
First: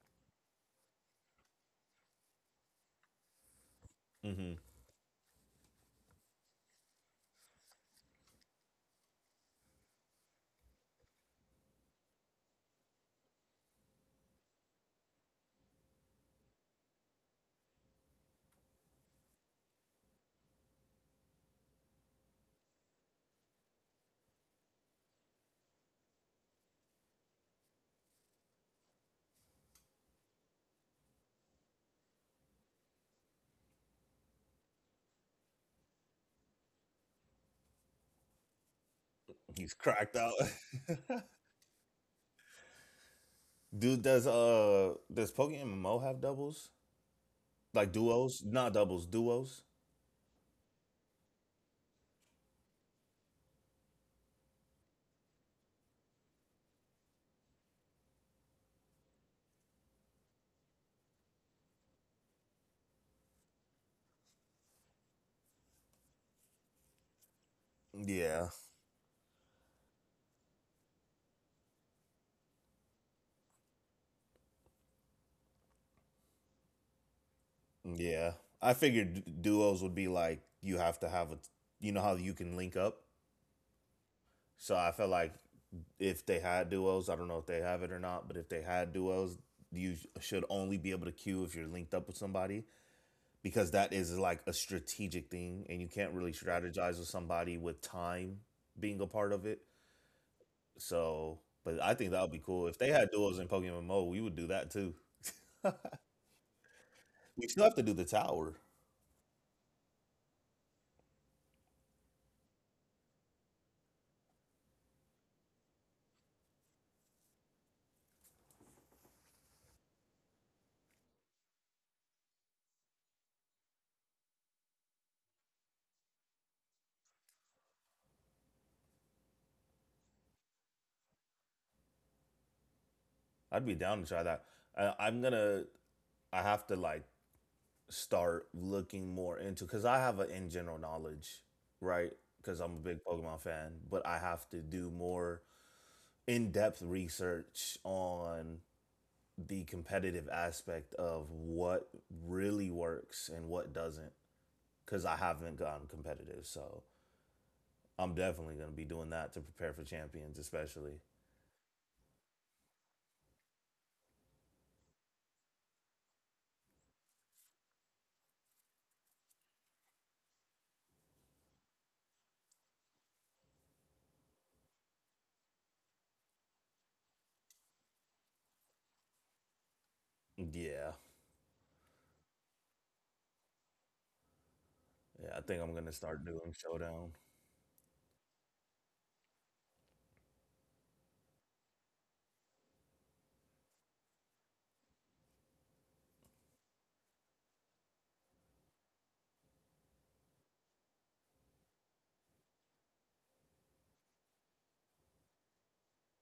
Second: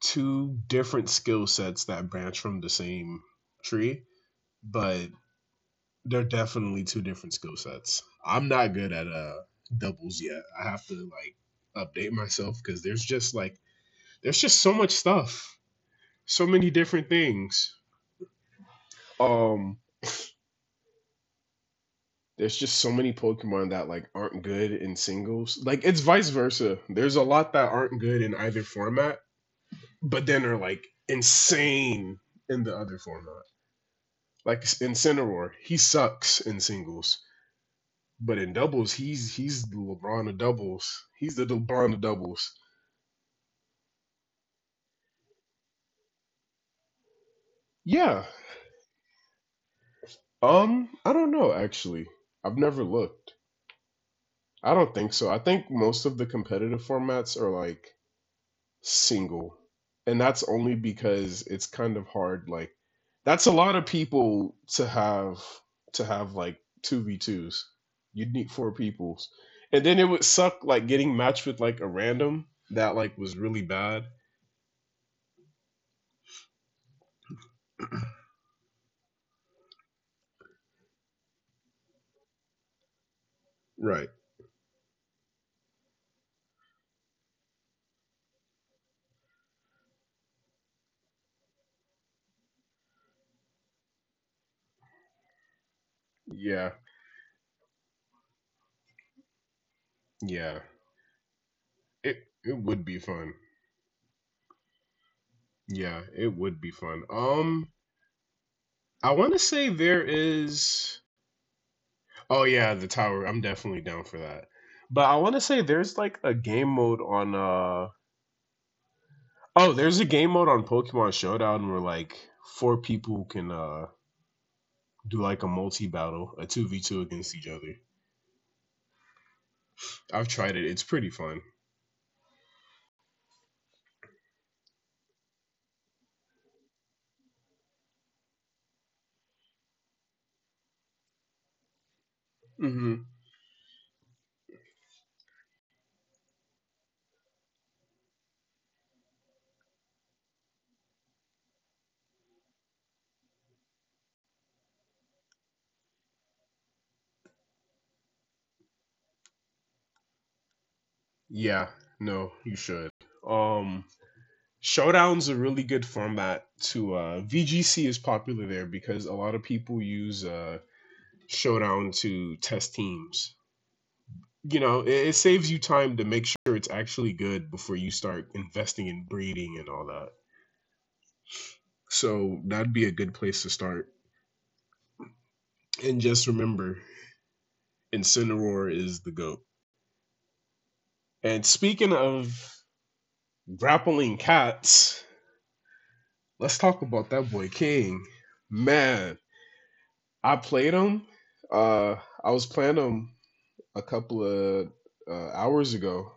S2: two different skill sets that branch from the same tree, but they're definitely two different skill sets. I'm not good at doubles yet. I have to like update myself because there's just so much stuff, so many different things. Um, there's just so many Pokemon that like aren't good in singles. Like it's vice versa. There's a lot that aren't good in either format, but then are like insane in the other format. Like in Cineror, he sucks in singles, but in doubles, he's
S1: He's
S2: the
S1: cracked
S2: LeBron
S1: out.
S2: of doubles. He's the LeBron of doubles.
S1: Dude, does Pokemon Mo have doubles? Like
S2: Yeah.
S1: duos? Not doubles, duos.
S2: I don't know actually. I've never looked. I don't think so. I think most of the competitive formats are like single and that's only because it's kind of hard like that's a lot of people to have like 2v2s. You'd
S1: Yeah.
S2: need four peoples and then it would suck like getting matched with like a random that like was really bad.
S1: Yeah. I figured duos would be like you have to have a, you know how you can link up.
S2: Right.
S1: So I felt like if they had duos, I don't know if they have it or not, but if they had duos, you should only be able to queue if you're linked up with somebody because that is like a strategic thing and you can't really
S2: Yeah.
S1: strategize with somebody with time being a part of it.
S2: Yeah,
S1: So, but I think that would
S2: it
S1: be
S2: it
S1: cool if they
S2: would be
S1: had duels
S2: fun.
S1: in Pokemon Mo. We would do that too.
S2: Yeah, it would be fun.
S1: We still have to do the tower.
S2: I want to say there is Oh yeah, the tower, I'm definitely down for that. But I want to say there's like a game mode on oh, there's a game mode on Pokemon Showdown where like four people can do like a multi battle, a two v two against each other. I've tried it. It's pretty fun.
S1: I'd be down to try that. I'm gonna. I have to like start looking more into because I have an in general knowledge, right? Because I'm a big
S2: hmm
S1: Pokemon fan, but I have to do more in depth research on the competitive aspect of what really works and what doesn't because I haven't gotten competitive. So I'm definitely gonna be doing that to prepare for champions, especially.
S2: Yeah. No, you should. Um, Showdown's a really good format to VGC is popular there because a lot of people use Showdown to test teams. You know, it saves you time to make sure it's actually good before you start investing in breeding and all that.
S1: Yeah,
S2: So that'd be a good place to start.
S1: yeah. I think I'm gonna
S2: And
S1: start
S2: just
S1: doing
S2: remember,
S1: showdown.
S2: Incineroar is the goat. And speaking of grappling cats, let's talk about that boy King. Man, I played him. Uh, I was playing him a couple of hours ago.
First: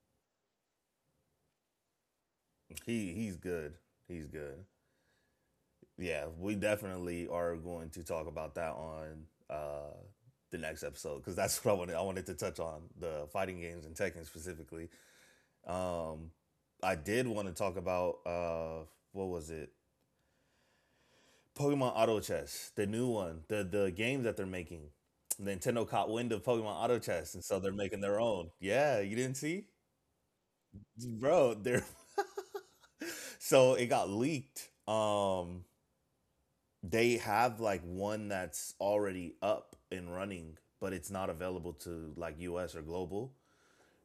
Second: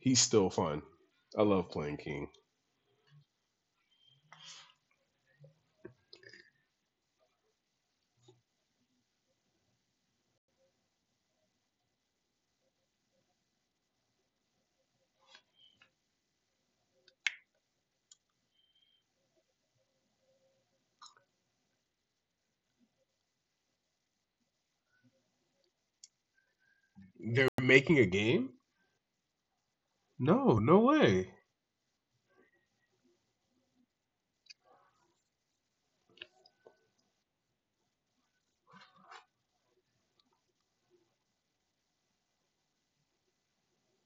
S2: He's still fun. I love playing King.
S1: He's good. He's good. Yeah, we definitely are going to talk about that on the next episode because that's what I wanted. I wanted to touch on the fighting games and Tekken specifically. Um, I did want to talk about what was it? Pokemon Auto Chess, the new one, the game that they're making. Nintendo caught wind of Pokemon Auto Chess, and
S2: They're
S1: so they're
S2: making
S1: making
S2: a
S1: their
S2: game?
S1: own. Yeah, you didn't see,
S2: No, no way.
S1: bro. They're so it got leaked. They have like one that's already up and running, but it's not available to like US or global.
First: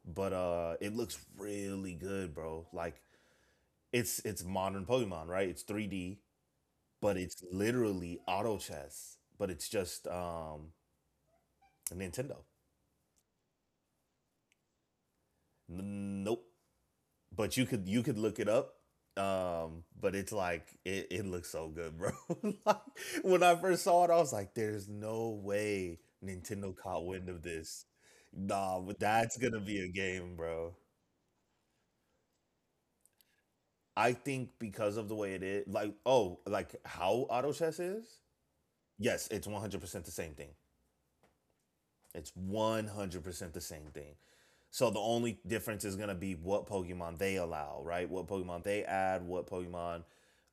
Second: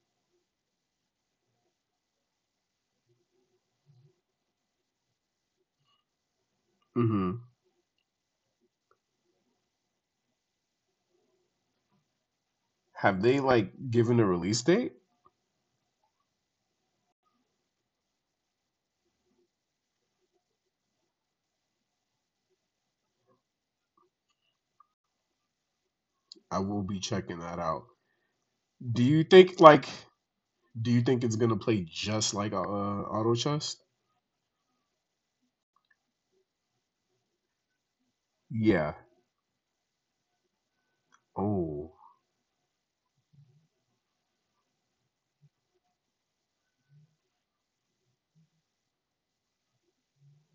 S1: But it looks really good, bro. Like it's modern Pokemon, right? It's 3D, but
S2: hmm
S1: it's literally auto chess. But it's just Nintendo.
S2: Have they like given a release date?
S1: Nope. But you could look it up. But it's like it looks so good, bro. Like when I first saw it, I was like, there's no way
S2: I
S1: Nintendo
S2: will be
S1: caught wind
S2: checking
S1: of
S2: that out.
S1: this. Nah,
S2: Do
S1: but
S2: you
S1: that's
S2: think
S1: gonna be
S2: like
S1: a game, bro.
S2: Do you think it's gonna play just like Auto Chess?
S1: I think because of the way it is, like, oh, like how auto chess is?
S2: Yeah.
S1: Yes, it's 100% the same thing.
S2: Oh.
S1: It's 100% the same thing. So the only difference is going to be what Pokemon they allow, right? What Pokemon they add, what Pokemon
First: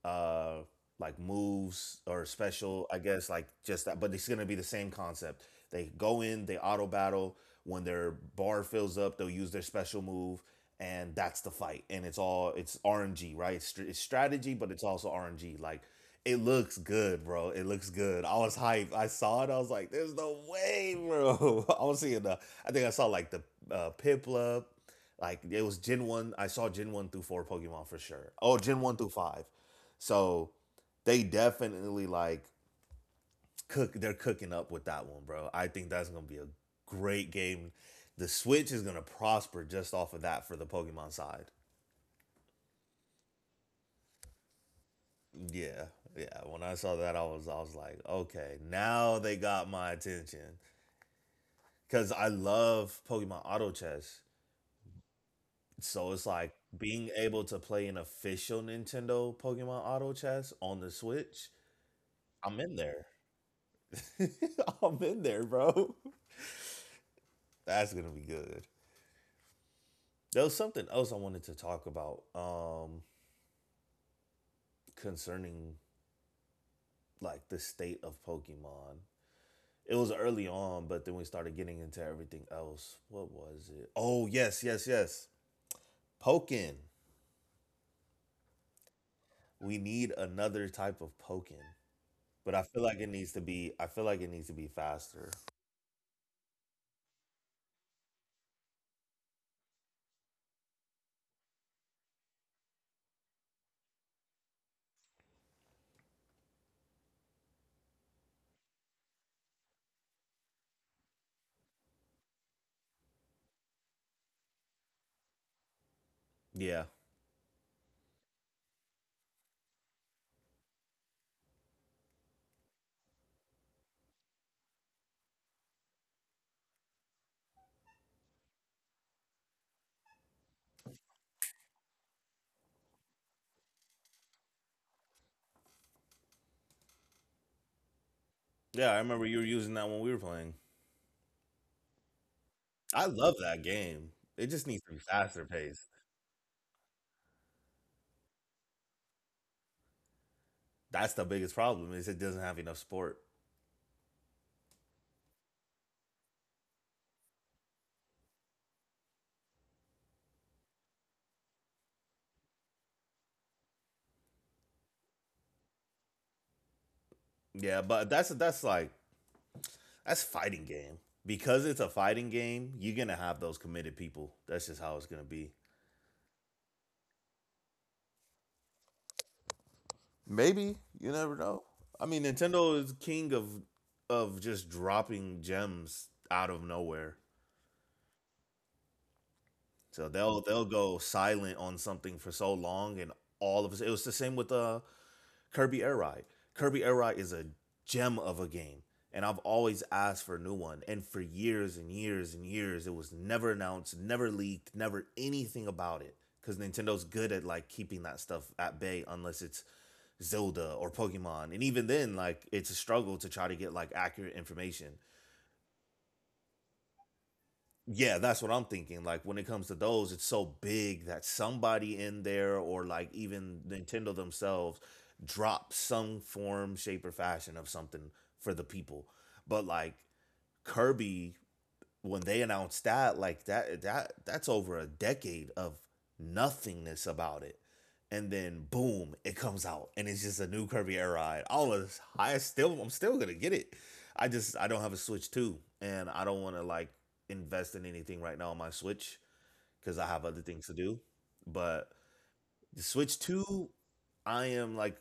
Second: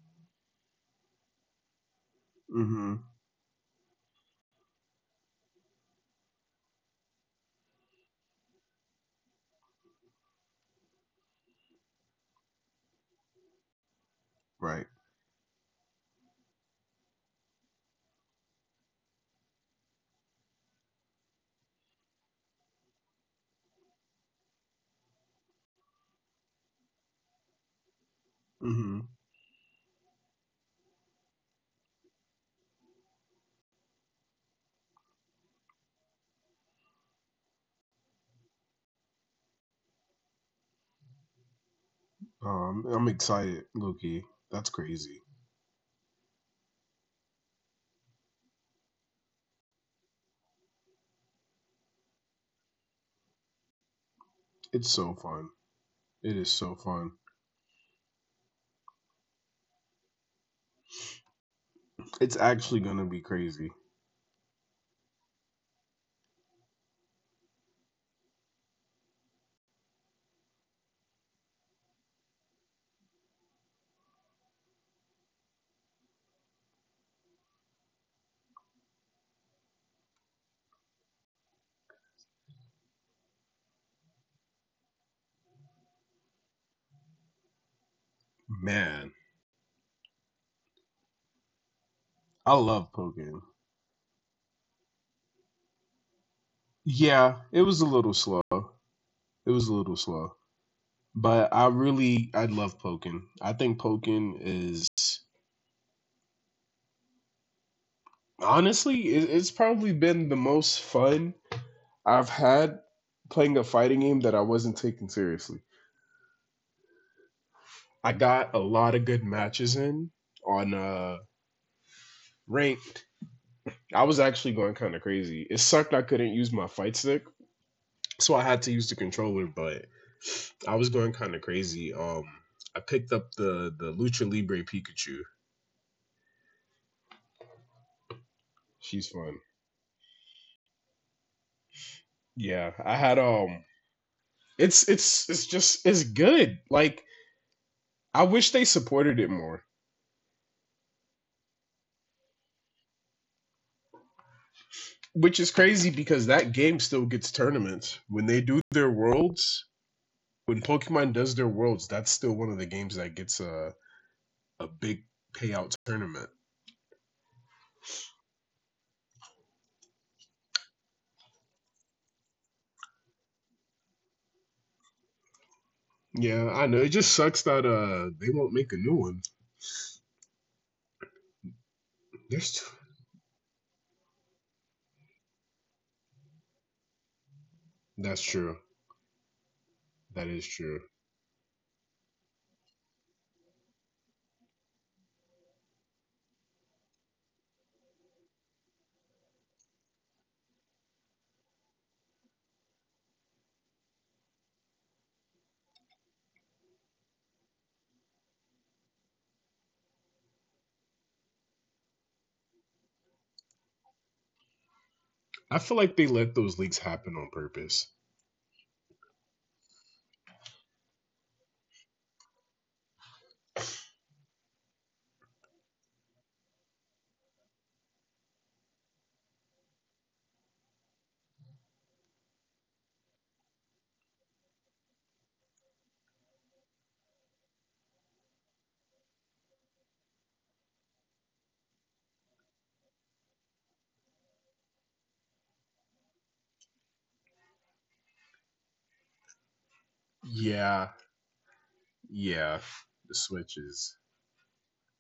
S1: uh like moves or special,
S2: Mm-hmm.
S1: I guess like just that, but it's going to be the same concept. They go in, they auto battle, when their bar fills up, they'll use their special move and that's the fight. And it's RNG, right? It's strategy, but it's
S2: Right.
S1: also RNG. Like it looks good, bro. It looks good. I was hyped. I saw it. I was like, "There's no way, bro." I was seeing the. I think I saw like the Piplup. Like it was Gen one. I saw Gen one through four Pokemon for sure. Oh, Gen one
S2: Mm-hmm.
S1: through five. So they definitely like cook. They're cooking up with that one, bro. I think that's gonna be a great game. The Switch is gonna prosper just off of that for the Pokemon side.
S2: I'm excited, Loki. That's crazy.
S1: Yeah, yeah. When I saw that, I was like, okay, now they got my attention, because I love Pokemon Auto Chess.
S2: It's so fun.
S1: So it's
S2: It is
S1: like
S2: so
S1: being
S2: fun.
S1: able to play an official Nintendo Pokemon Auto Chess on the Switch.
S2: It's
S1: I'm in
S2: actually gonna
S1: there.
S2: be crazy.
S1: I'm in there, bro. That's gonna be good. There was something else I wanted to talk about concerning like the state of Pokemon. It was early on, but then we started getting into everything else. What was it? Oh yes, yes. Pokin.
S2: Man,
S1: We need another type of Pokin. But
S2: I love poking.
S1: I feel like it needs to be faster.
S2: Yeah, it was a little slow. Was a little slow. But I really, I love poking. I think poking is honestly, it's probably been the most fun I've had playing a fighting game that I wasn't taking seriously.
S1: Yeah,
S2: I got a lot of good matches in on ranked. I was actually going kind of crazy. It sucked I couldn't use my fight stick, so I had to use the controller, but I was going kind of crazy. I picked up the Lucha Libre Pikachu.
S1: yeah. I
S2: She's
S1: remember you
S2: fun.
S1: were using that when we were playing.
S2: Yeah, I
S1: I
S2: had
S1: love that game. It just needs
S2: It's
S1: to be faster
S2: just
S1: paced.
S2: it's good. Like I wish they supported it more.
S1: That's the biggest problem, is it doesn't have enough sport.
S2: Which is crazy because that game still gets tournaments. When they do their worlds, when Pokemon does their worlds, that's still one of the games that gets a big payout tournament.
S1: Yeah, but that's fighting game because it's a fighting game. You're gonna have those committed people. That's just how it's gonna be.
S2: Yeah, I know. It just sucks that they won't make a new one.
S1: Maybe, you never know. I mean,
S2: There's t-
S1: Nintendo is king of just dropping gems out of nowhere.
S2: that's true.
S1: So
S2: That
S1: they'll
S2: is
S1: they'll
S2: true.
S1: go silent on something for so long, and all of us. It was the same with Kirby Air Ride. Kirby Air Ride is a gem of a game, and I've always asked for a new one. And for years and years and years, it was never announced, never leaked, never anything about it. Because Nintendo's good at like keeping that stuff at bay, unless it's Zelda or Pokemon, and even then, like it's a struggle to try to get like accurate information.
S2: I feel like they let those leaks happen on purpose.
S1: Yeah, that's what I'm thinking. Like when it comes to those, it's so big that somebody in there or like even Nintendo themselves drop some form, shape, or fashion of something for the people. But like Kirby, when they announced that, like that's over a decade of nothingness about it. And then boom, it comes out and it's just a new Kirby air ride. I'm still gonna get it. I don't have a Switch Two, and I don't wanna like invest in anything right now on my Switch because I have other things to
S2: Yeah,
S1: do. But
S2: yeah.
S1: the
S2: The
S1: Switch 2,
S2: switches.
S1: I am like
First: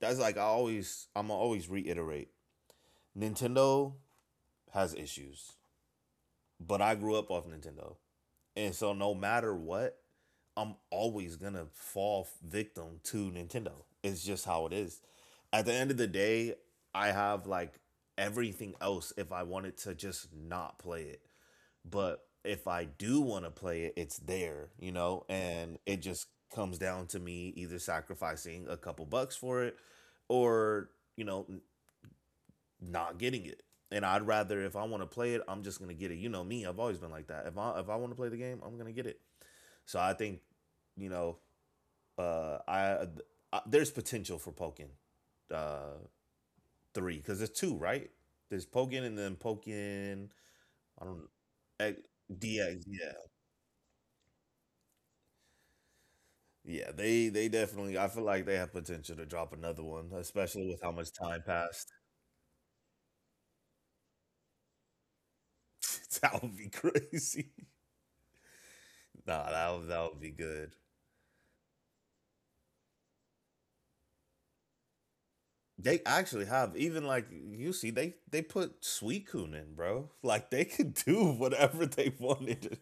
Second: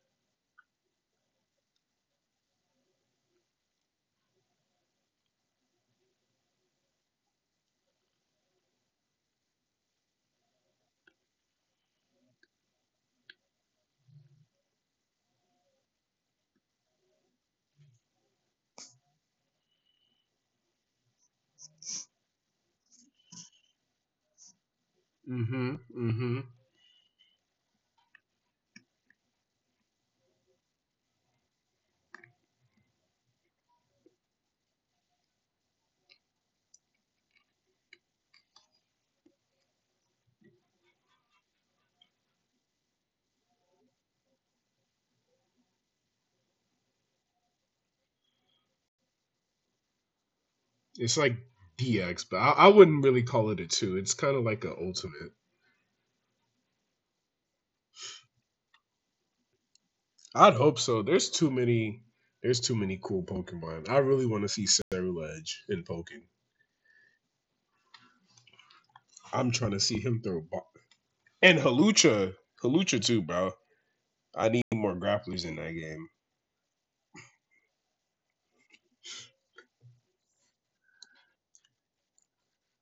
S1: that's like I'm always reiterate. Nintendo has issues, but I grew up off Nintendo. And so no matter what, I'm always gonna fall victim to Nintendo. It's just how it is. At the end of the day, I have like everything else if I wanted to just not play it. But if I do want to play it, it's there, you know,
S2: Mm-hmm.
S1: and it just
S2: Mm-hmm.
S1: comes down to me either sacrificing a couple bucks for it or, you know, not getting it. And I'd rather, if I want to play it, I'm just gonna get it. You know me, I've always been like that. If I want to play the game, I'm gonna get it. So I think you know uh, I, I there's potential for Pokin uh, three, because there's two right. There's Pokin and then Pokin. I
S2: It's
S1: don't
S2: like
S1: X-
S2: DX, but I
S1: DX.
S2: wouldn't
S1: Yeah,
S2: really call it a two. It's kind of like an ultimate.
S1: yeah. They definitely. I feel like they have potential to drop another one,
S2: I'd
S1: especially
S2: hope
S1: with how
S2: so.
S1: much
S2: There's
S1: time
S2: too
S1: passed.
S2: many. There's too many cool Pokemon. I really want to see Cerulege in Pokken.
S1: that would be crazy. nah,
S2: I'm trying to see
S1: that would
S2: him
S1: be
S2: throw bo-
S1: good.
S2: And Halucha, Halucha too, bro. I need more grapplers in that
S1: They
S2: game.
S1: actually have even like you see they put Suicune in, bro. Like they could do whatever they wanted.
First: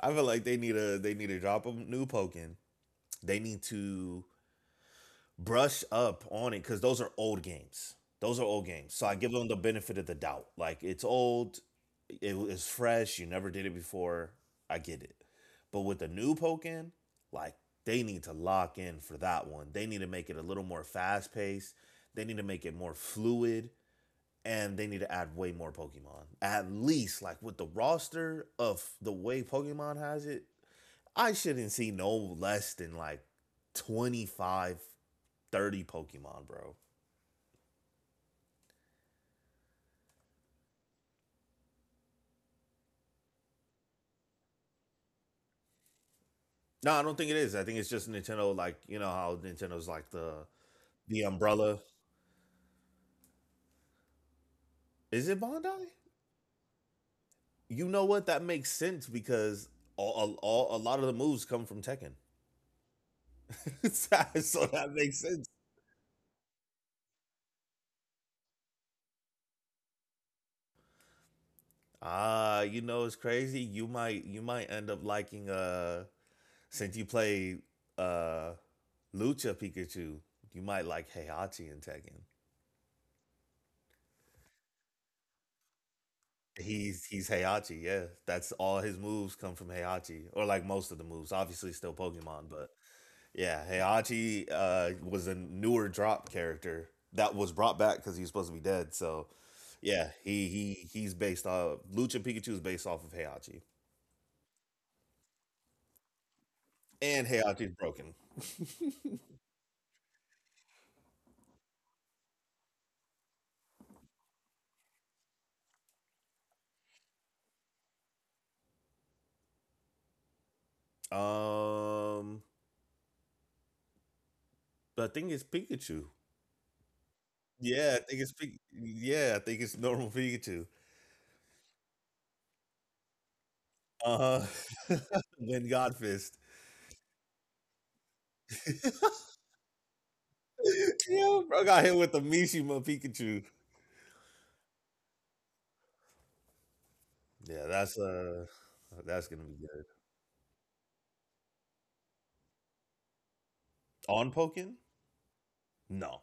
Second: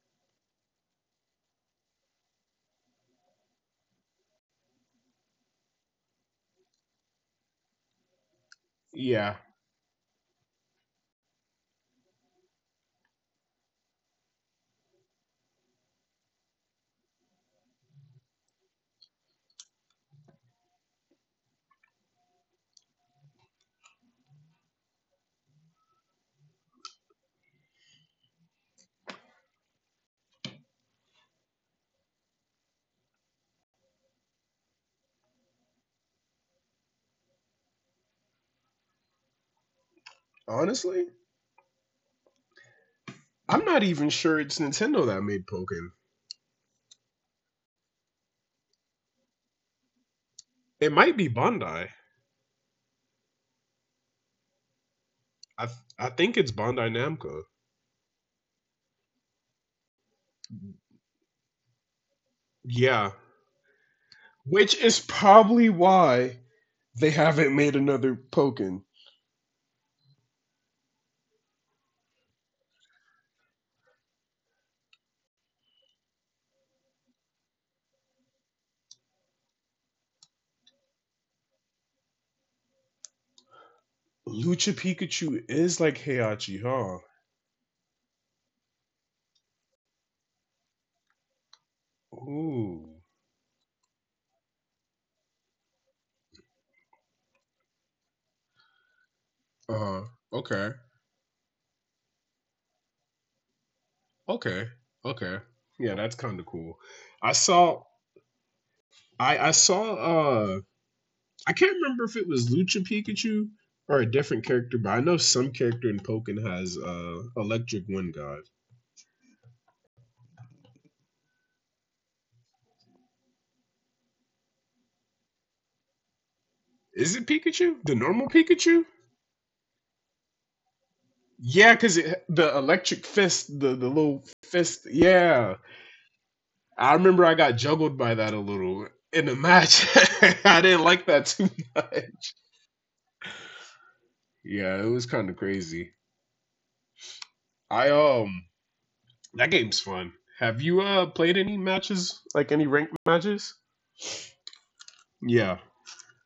S1: I feel like they need to drop a new Pokemon. They need to brush up on it because those are old games. Those are old games. So I give
S2: Yeah,
S1: them the benefit of the doubt. Like it's old, it is fresh. You never did it before. I get it. But with the new Pokemon, like they need to lock in for that one. They need to make it a little more fast paced. They need to make it more fluid. And they need to add way more Pokemon. At least, like with the roster of the way Pokemon has it, I shouldn't see no less than like 25, 30 Pokemon, bro.
S2: honestly, I'm not even sure it's Nintendo that made Pokken.
S1: No, I don't think it is. I think it's just Nintendo, like, you know how Nintendo's like
S2: It might
S1: the
S2: be
S1: umbrella.
S2: Bandai.
S1: Is it Bandai?
S2: I think it's Bandai Namco.
S1: You know what? That makes sense because a lot of the moves come from Tekken.
S2: Yeah,
S1: so
S2: which
S1: that
S2: is
S1: makes sense.
S2: probably why they haven't made another Pokken.
S1: Ah, you know it's crazy. You might end up liking since you play uh Lucha Pikachu, you might like Heihachi in Tekken.
S2: Lucha Pikachu is like Heihachi, huh?
S1: He's Heihachi, yeah. That's all his moves come from Heihachi, or like most of the moves. Obviously, still Pokemon, but
S2: Ooh.
S1: yeah, Heihachi was a newer drop character that was brought back because he was supposed to be dead. So
S2: Uh-huh.
S1: yeah,
S2: Okay.
S1: he's based off Lucha Pikachu is based off of Heihachi,
S2: Okay. Okay. Yeah, that's kind of cool.
S1: and
S2: I
S1: Heihachi is
S2: saw
S1: broken.
S2: I saw I can't remember if it was Lucha Pikachu or a different character, but I know some character in Pokken has electric wind god.
S1: Um, but I think it's Pikachu.
S2: Is it Pikachu? The
S1: Yeah, I think
S2: normal
S1: it's Pi-
S2: Pikachu?
S1: yeah, I think it's normal Pikachu.
S2: Yeah, cuz it the electric fist, the
S1: Uh
S2: little fist.
S1: huh.
S2: Yeah.
S1: when Godfist.
S2: I remember I got juggled by that a little in the match. I didn't like that
S1: yeah,
S2: too
S1: bro got hit with the
S2: much.
S1: Mishima Pikachu.
S2: Yeah, it was kind of crazy.
S1: Yeah,
S2: I
S1: that's gonna
S2: That
S1: be
S2: game's
S1: good.
S2: fun. Have you played any matches? Like any ranked matches?
S1: On Pokin?
S2: Yeah,
S1: No.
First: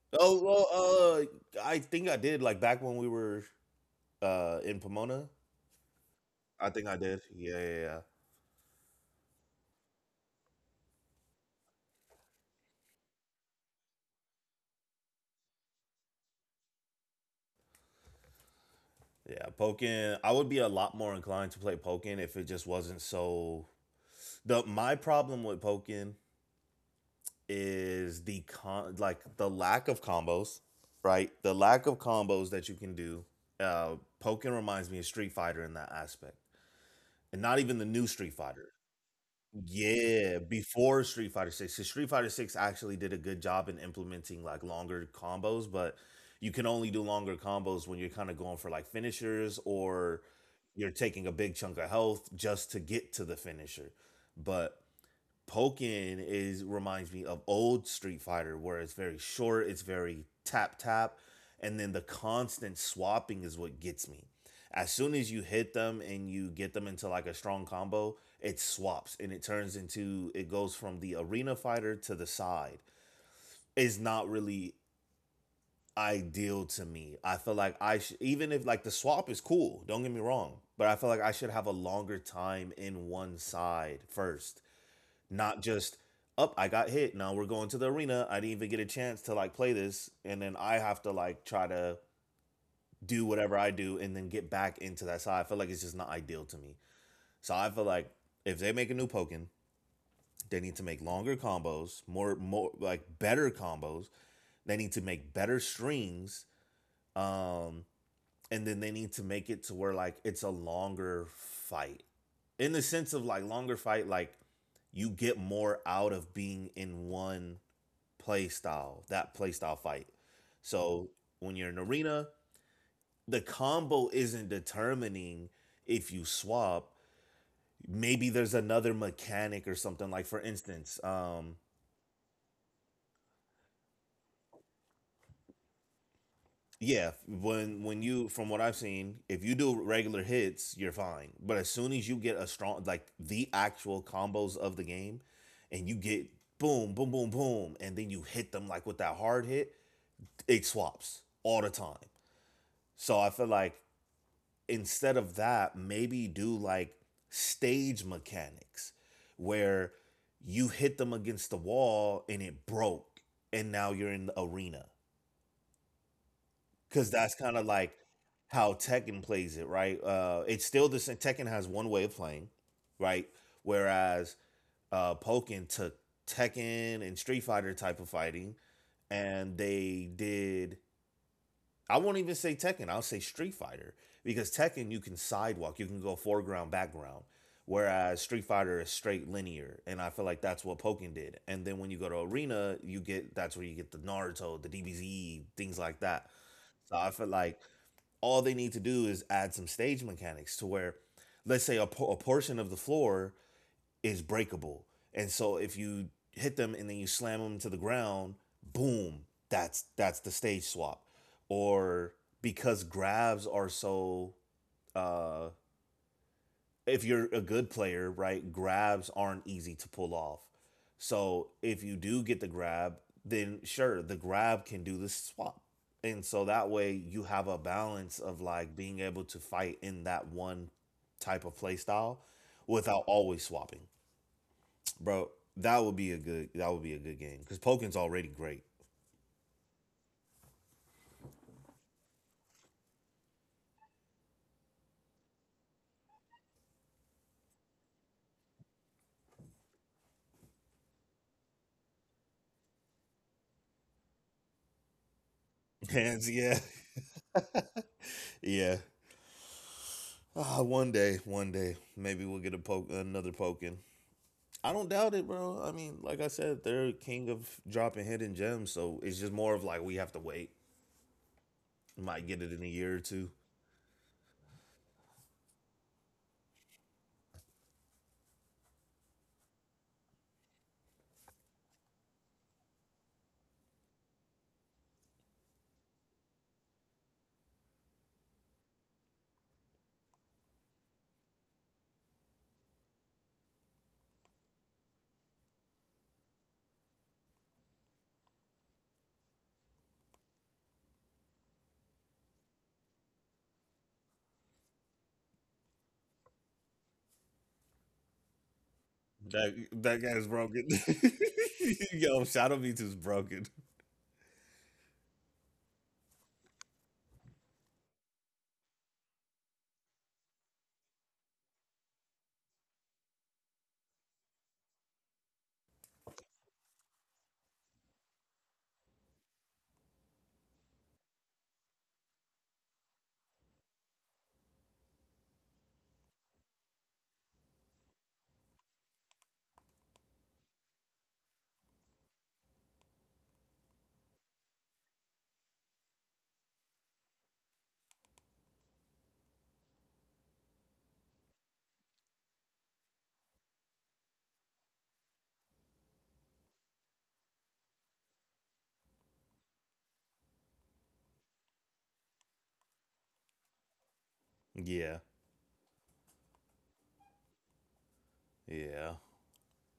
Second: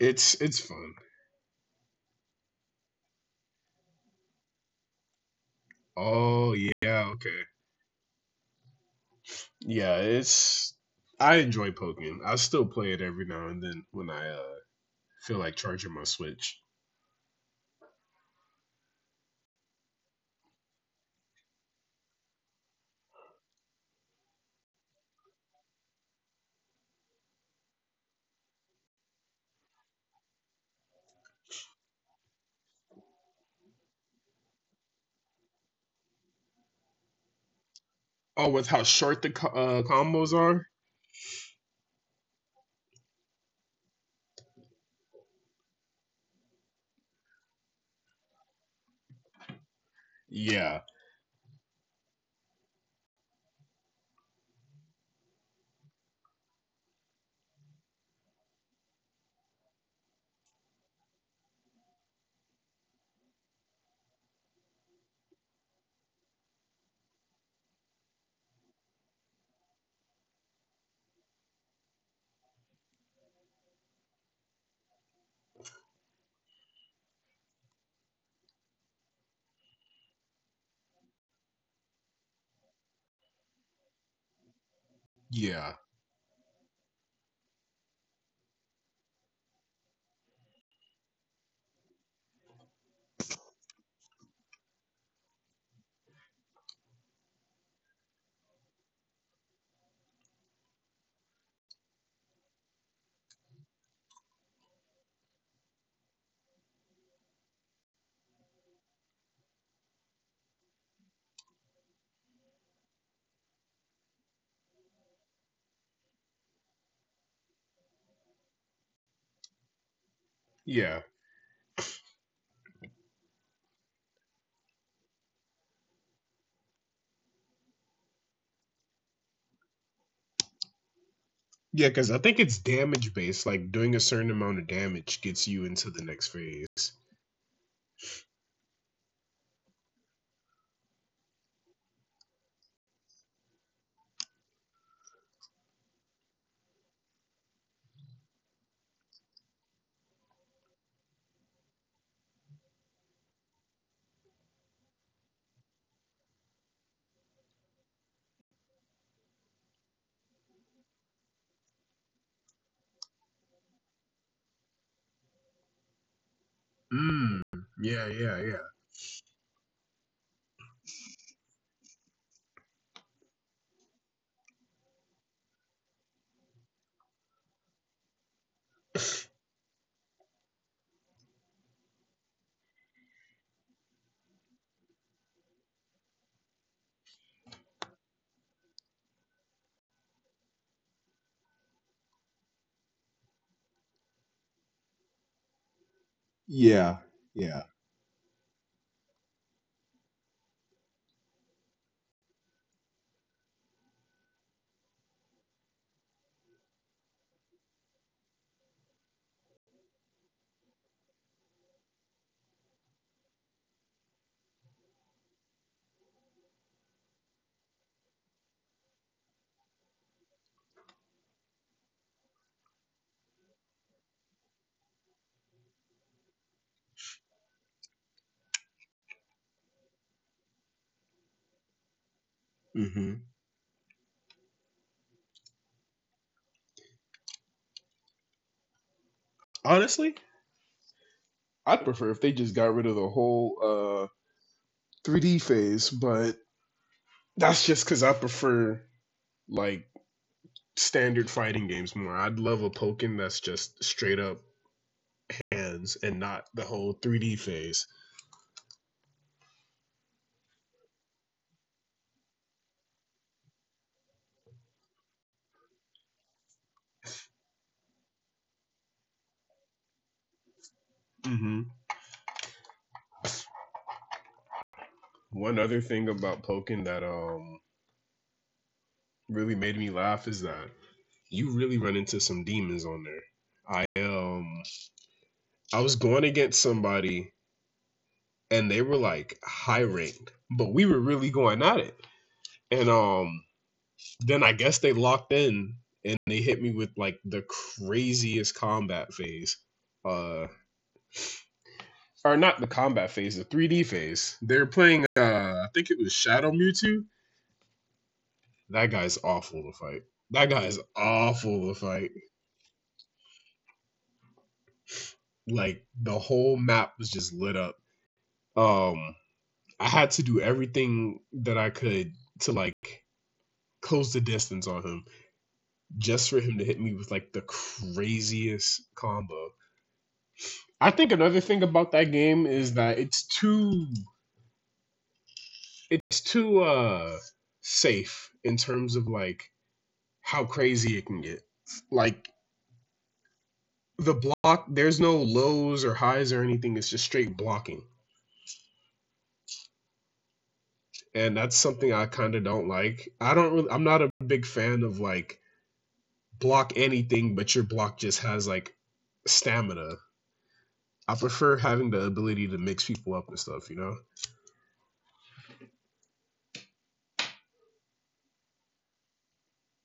S1: Oh
S2: it's fun.
S1: well I think I did like back when we were in Pomona.
S2: Oh
S1: I think I
S2: yeah,
S1: did.
S2: okay.
S1: Yeah, yeah.
S2: Yeah, it's I enjoy Pokemon. I still play it every now and then when I feel like charging my Switch.
S1: Yeah, Pokin. I would be a lot more inclined to play Pokin if it just wasn't so the my problem with Pokin is the con like the lack of combos, right? The lack of combos that you can do. Uh Pokin reminds me of Street Fighter in that aspect and not even the new Street
S2: Oh, with
S1: Fighter.
S2: how short the combos
S1: Yeah,
S2: are?
S1: before Street Fighter 6. 'Cause Street Fighter 6 actually did a good job in implementing like longer combos, but you can only do longer combos when you're kind of going for like finishers or
S2: Yeah,
S1: you're taking a big chunk of health just to get to the finisher. But Pokken is reminds me of old Street Fighter, where it's very short, it's very tap tap, and then the constant swapping is what gets me. As soon as you hit them and you get them into like a strong combo, it swaps and it turns into it goes from the arena fighter to the side. It's not really ideal to me. I feel like I should, even if like the swap is cool, don't get me wrong, but I feel like I should have a longer time in one side first, not
S2: yeah,
S1: just up oh, I got hit, now we're going to the arena, I didn't even get a chance to like play this, and then I have to like try to do whatever I do and then get back into that side. I feel like it's just not ideal to me. So I feel like if they make a new Pokemon, they need to make longer combos, more more like better combos. They need to make better strings, um and then they need to make it to where like it's a longer fight, in the sense of like longer fight like you get more out of being in one play style, that play style fight. So
S2: yeah.
S1: when you're in arena, the combo isn't determining if you swap. Maybe there's another mechanic or something. Like for instance,
S2: Yeah, because I think it's damage based. Like doing a certain amount of damage gets you into the next phase.
S1: yeah, when you from what I've seen, if you do regular hits, you're fine. But as soon as you get a strong like the actual combos of the game, and you get boom, boom, boom, boom, and then you hit them like with that hard hit, it swaps all the time. So I feel like instead of that, maybe do like stage mechanics where you hit them against the wall and it broke and now you're in the arena, because that's
S2: Mm.
S1: kind of like
S2: Yeah, yeah, yeah.
S1: how Tekken plays it, right? It's still the same. Tekken has one way of playing, right? Whereas Pokken took Tekken and Street Fighter type of fighting and they did I won't even say Tekken. I'll say Street Fighter because Tekken you can sidewalk, you can go foreground, background, whereas Street Fighter is straight linear, and I feel like that's what Pokken did. And then when you go to Arena, you get that's where you get the Naruto, the DBZ, things like that.
S2: yeah,
S1: So I feel like
S2: yeah.
S1: all they need to do is add some stage mechanics to where, let's say, a portion of the floor is breakable. And so if you hit them and then you slam them to the ground, boom, that's the stage swap. Or because grabs are so uh if you're a good player, right, grabs aren't easy to pull off. So if you do get the grab, then sure, the grab can do the swap. And so that way you have a balance of like being able to fight in that one type of play style without
S2: Mm-hmm.
S1: always swapping, bro. That would be a good game because Poken's already great.
S2: Honestly, I'd prefer if they just got rid of the whole 3D phase, but that's just because I prefer like standard fighting games more. I'd love a Pokken that's just straight up hands and
S1: And
S2: not
S1: yeah,
S2: the whole 3D phase.
S1: yeah. ah, one day, maybe we'll get another Pokken. I don't doubt it, bro. I mean, like I said, they're king of dropping hidden gems, so it's just more of like we have to wait.
S2: Mm-hmm.
S1: Might get it in a year or two.
S2: One other thing about Pokken that really made me laugh is that you really run into some demons on there. I um I was going against somebody and they were like high ranked, but we were really going at it. And then I guess they locked in and they hit me with like the craziest combat phase. Uh or not the combat phase, the 3D phase. They're playing I think it was Shadow Mewtwo. That guy's
S1: That
S2: awful to fight.
S1: that guy's
S2: That guy
S1: broken.
S2: is awful to fight.
S1: Yo, Shadow Mewtwo's is broken.
S2: Like the whole map was just lit up. Um I had to do everything that I could to like close the distance on him just for him to hit me with like the craziest combo. I think another thing about that game is that it's too safe in terms of like how crazy it can get. Like the block, there's no lows or highs or anything. It's just straight blocking, and that's something I kind of don't like. I don't. Really, I'm not a big fan of like block anything, but your block just has like stamina. I prefer having the ability to mix people up and stuff. You know,
S1: Yeah, yeah.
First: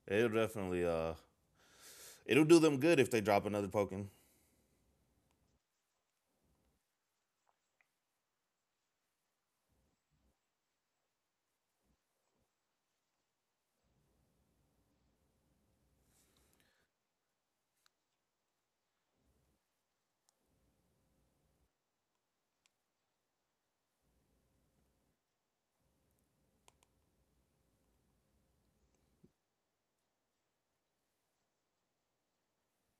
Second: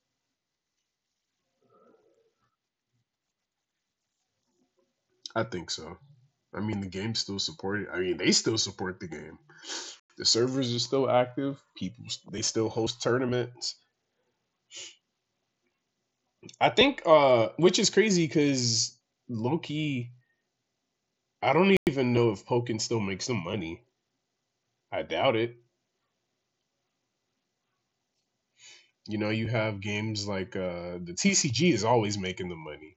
S1: It'll definitely it'll do them good if they drop another Pokemon.
S2: I think so. I mean, the game still supported. I mean, they still support the game. The servers are still active. People They still host tournaments. I think, which is crazy because Loki. I don't even know if Pokken still makes some money. I doubt it. You know, you have games like the TCG is always making the money.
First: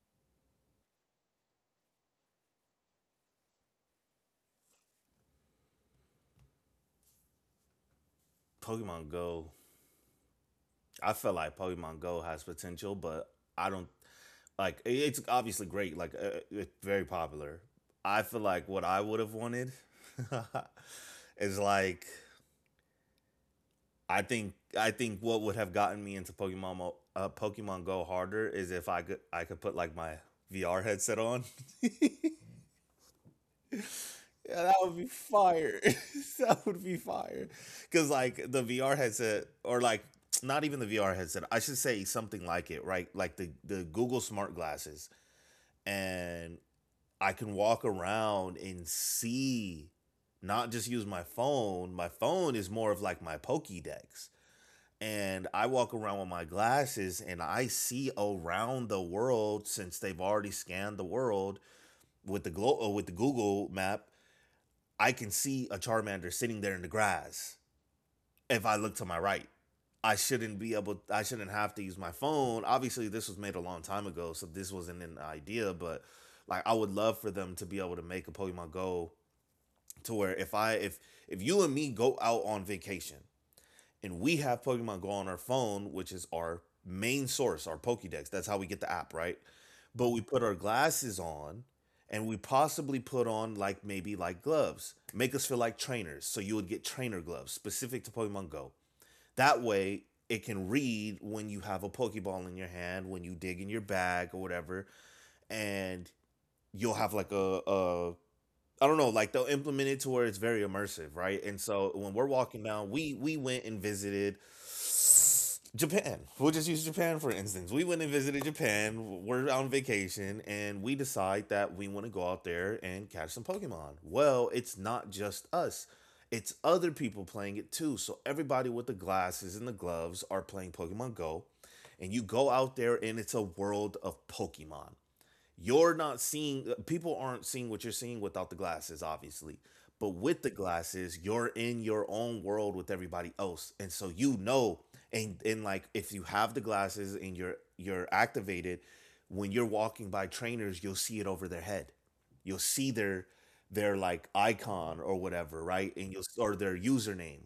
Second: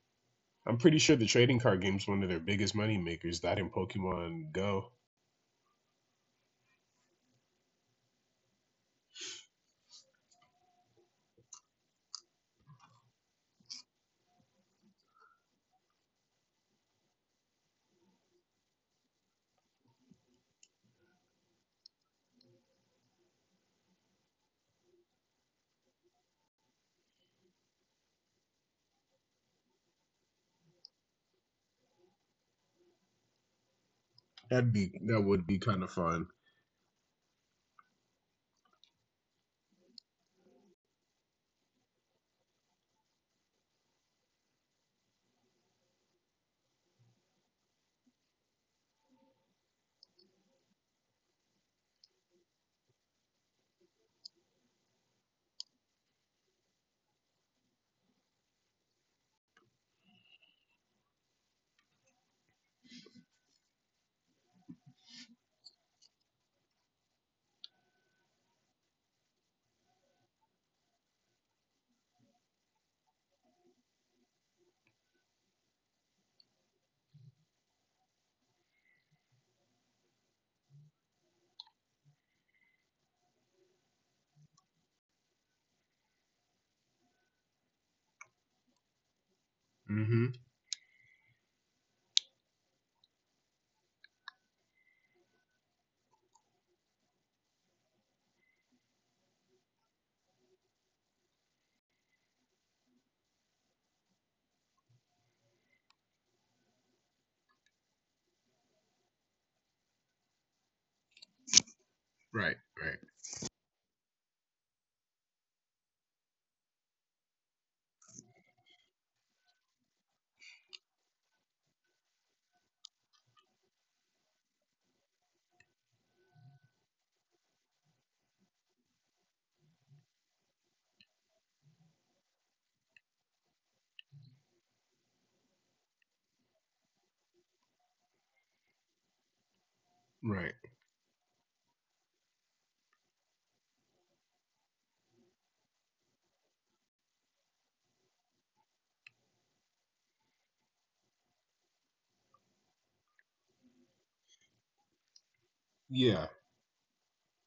S2: I'm pretty sure the trading card game is one of their biggest money makers. That in Pokemon Go.
S1: Pokemon Go. I feel like Pokemon Go has potential, but I don't, like, it's obviously great, like it's very popular. I feel like what I would have wanted is like I think what would have gotten me into Pokemon Go harder is if I could put like my VR headset on. Yeah,
S2: That'd
S1: that
S2: be
S1: would be
S2: that would be
S1: fire.
S2: kind of fun.
S1: That would be fire. Because, like, the VR headset, or like, not even the VR headset, I should say something like it, right? Like the Google smart glasses. And I can walk around and see, not just use my phone. My phone is more of like my Pokédex. And I walk around with my glasses and I see around the world since they've already scanned the world with the with the Google map, I can see a Charmander sitting there in the grass if I look to my right. I shouldn't be able. I shouldn't have to use my phone. Obviously, this was made a long time ago, so this wasn't an idea. But, like, I would love for them to be able to make a Pokemon Go to where if if you and me go out on vacation and we have Pokemon Go on our phone, which is our main source, our Pokédex. That's how we get the app, right? But we
S2: Mm-hmm.
S1: put our glasses on and we possibly put on like maybe like gloves, make us feel like trainers. So you would get trainer gloves specific to Pokemon Go. That way it can read when you have a Pokeball in your hand, when you dig in your bag or whatever, and you'll have like a, I don't know, like they'll implement it to where it's very immersive, right? And so when we're
S2: Right.
S1: walking down,
S2: Right.
S1: we went and visited Japan. We'll just use Japan for instance. We went and visited Japan. We're on vacation and we decide that we want to go out there and catch some Pokemon. Well, it's not just us. It's other people playing it too. So everybody with the glasses and the gloves are playing Pokemon Go. And you go out there and it's a world of Pokemon. You're not seeing, people aren't seeing what you're seeing without the glasses, obviously. But with the
S2: Right.
S1: glasses, you're in your own world with everybody else. And so, you know, and like if you have the glasses and you're activated, when you're walking by trainers, you'll see it over their head. You'll see their like icon or whatever, right? And you'll,
S2: Yeah.
S1: or their username.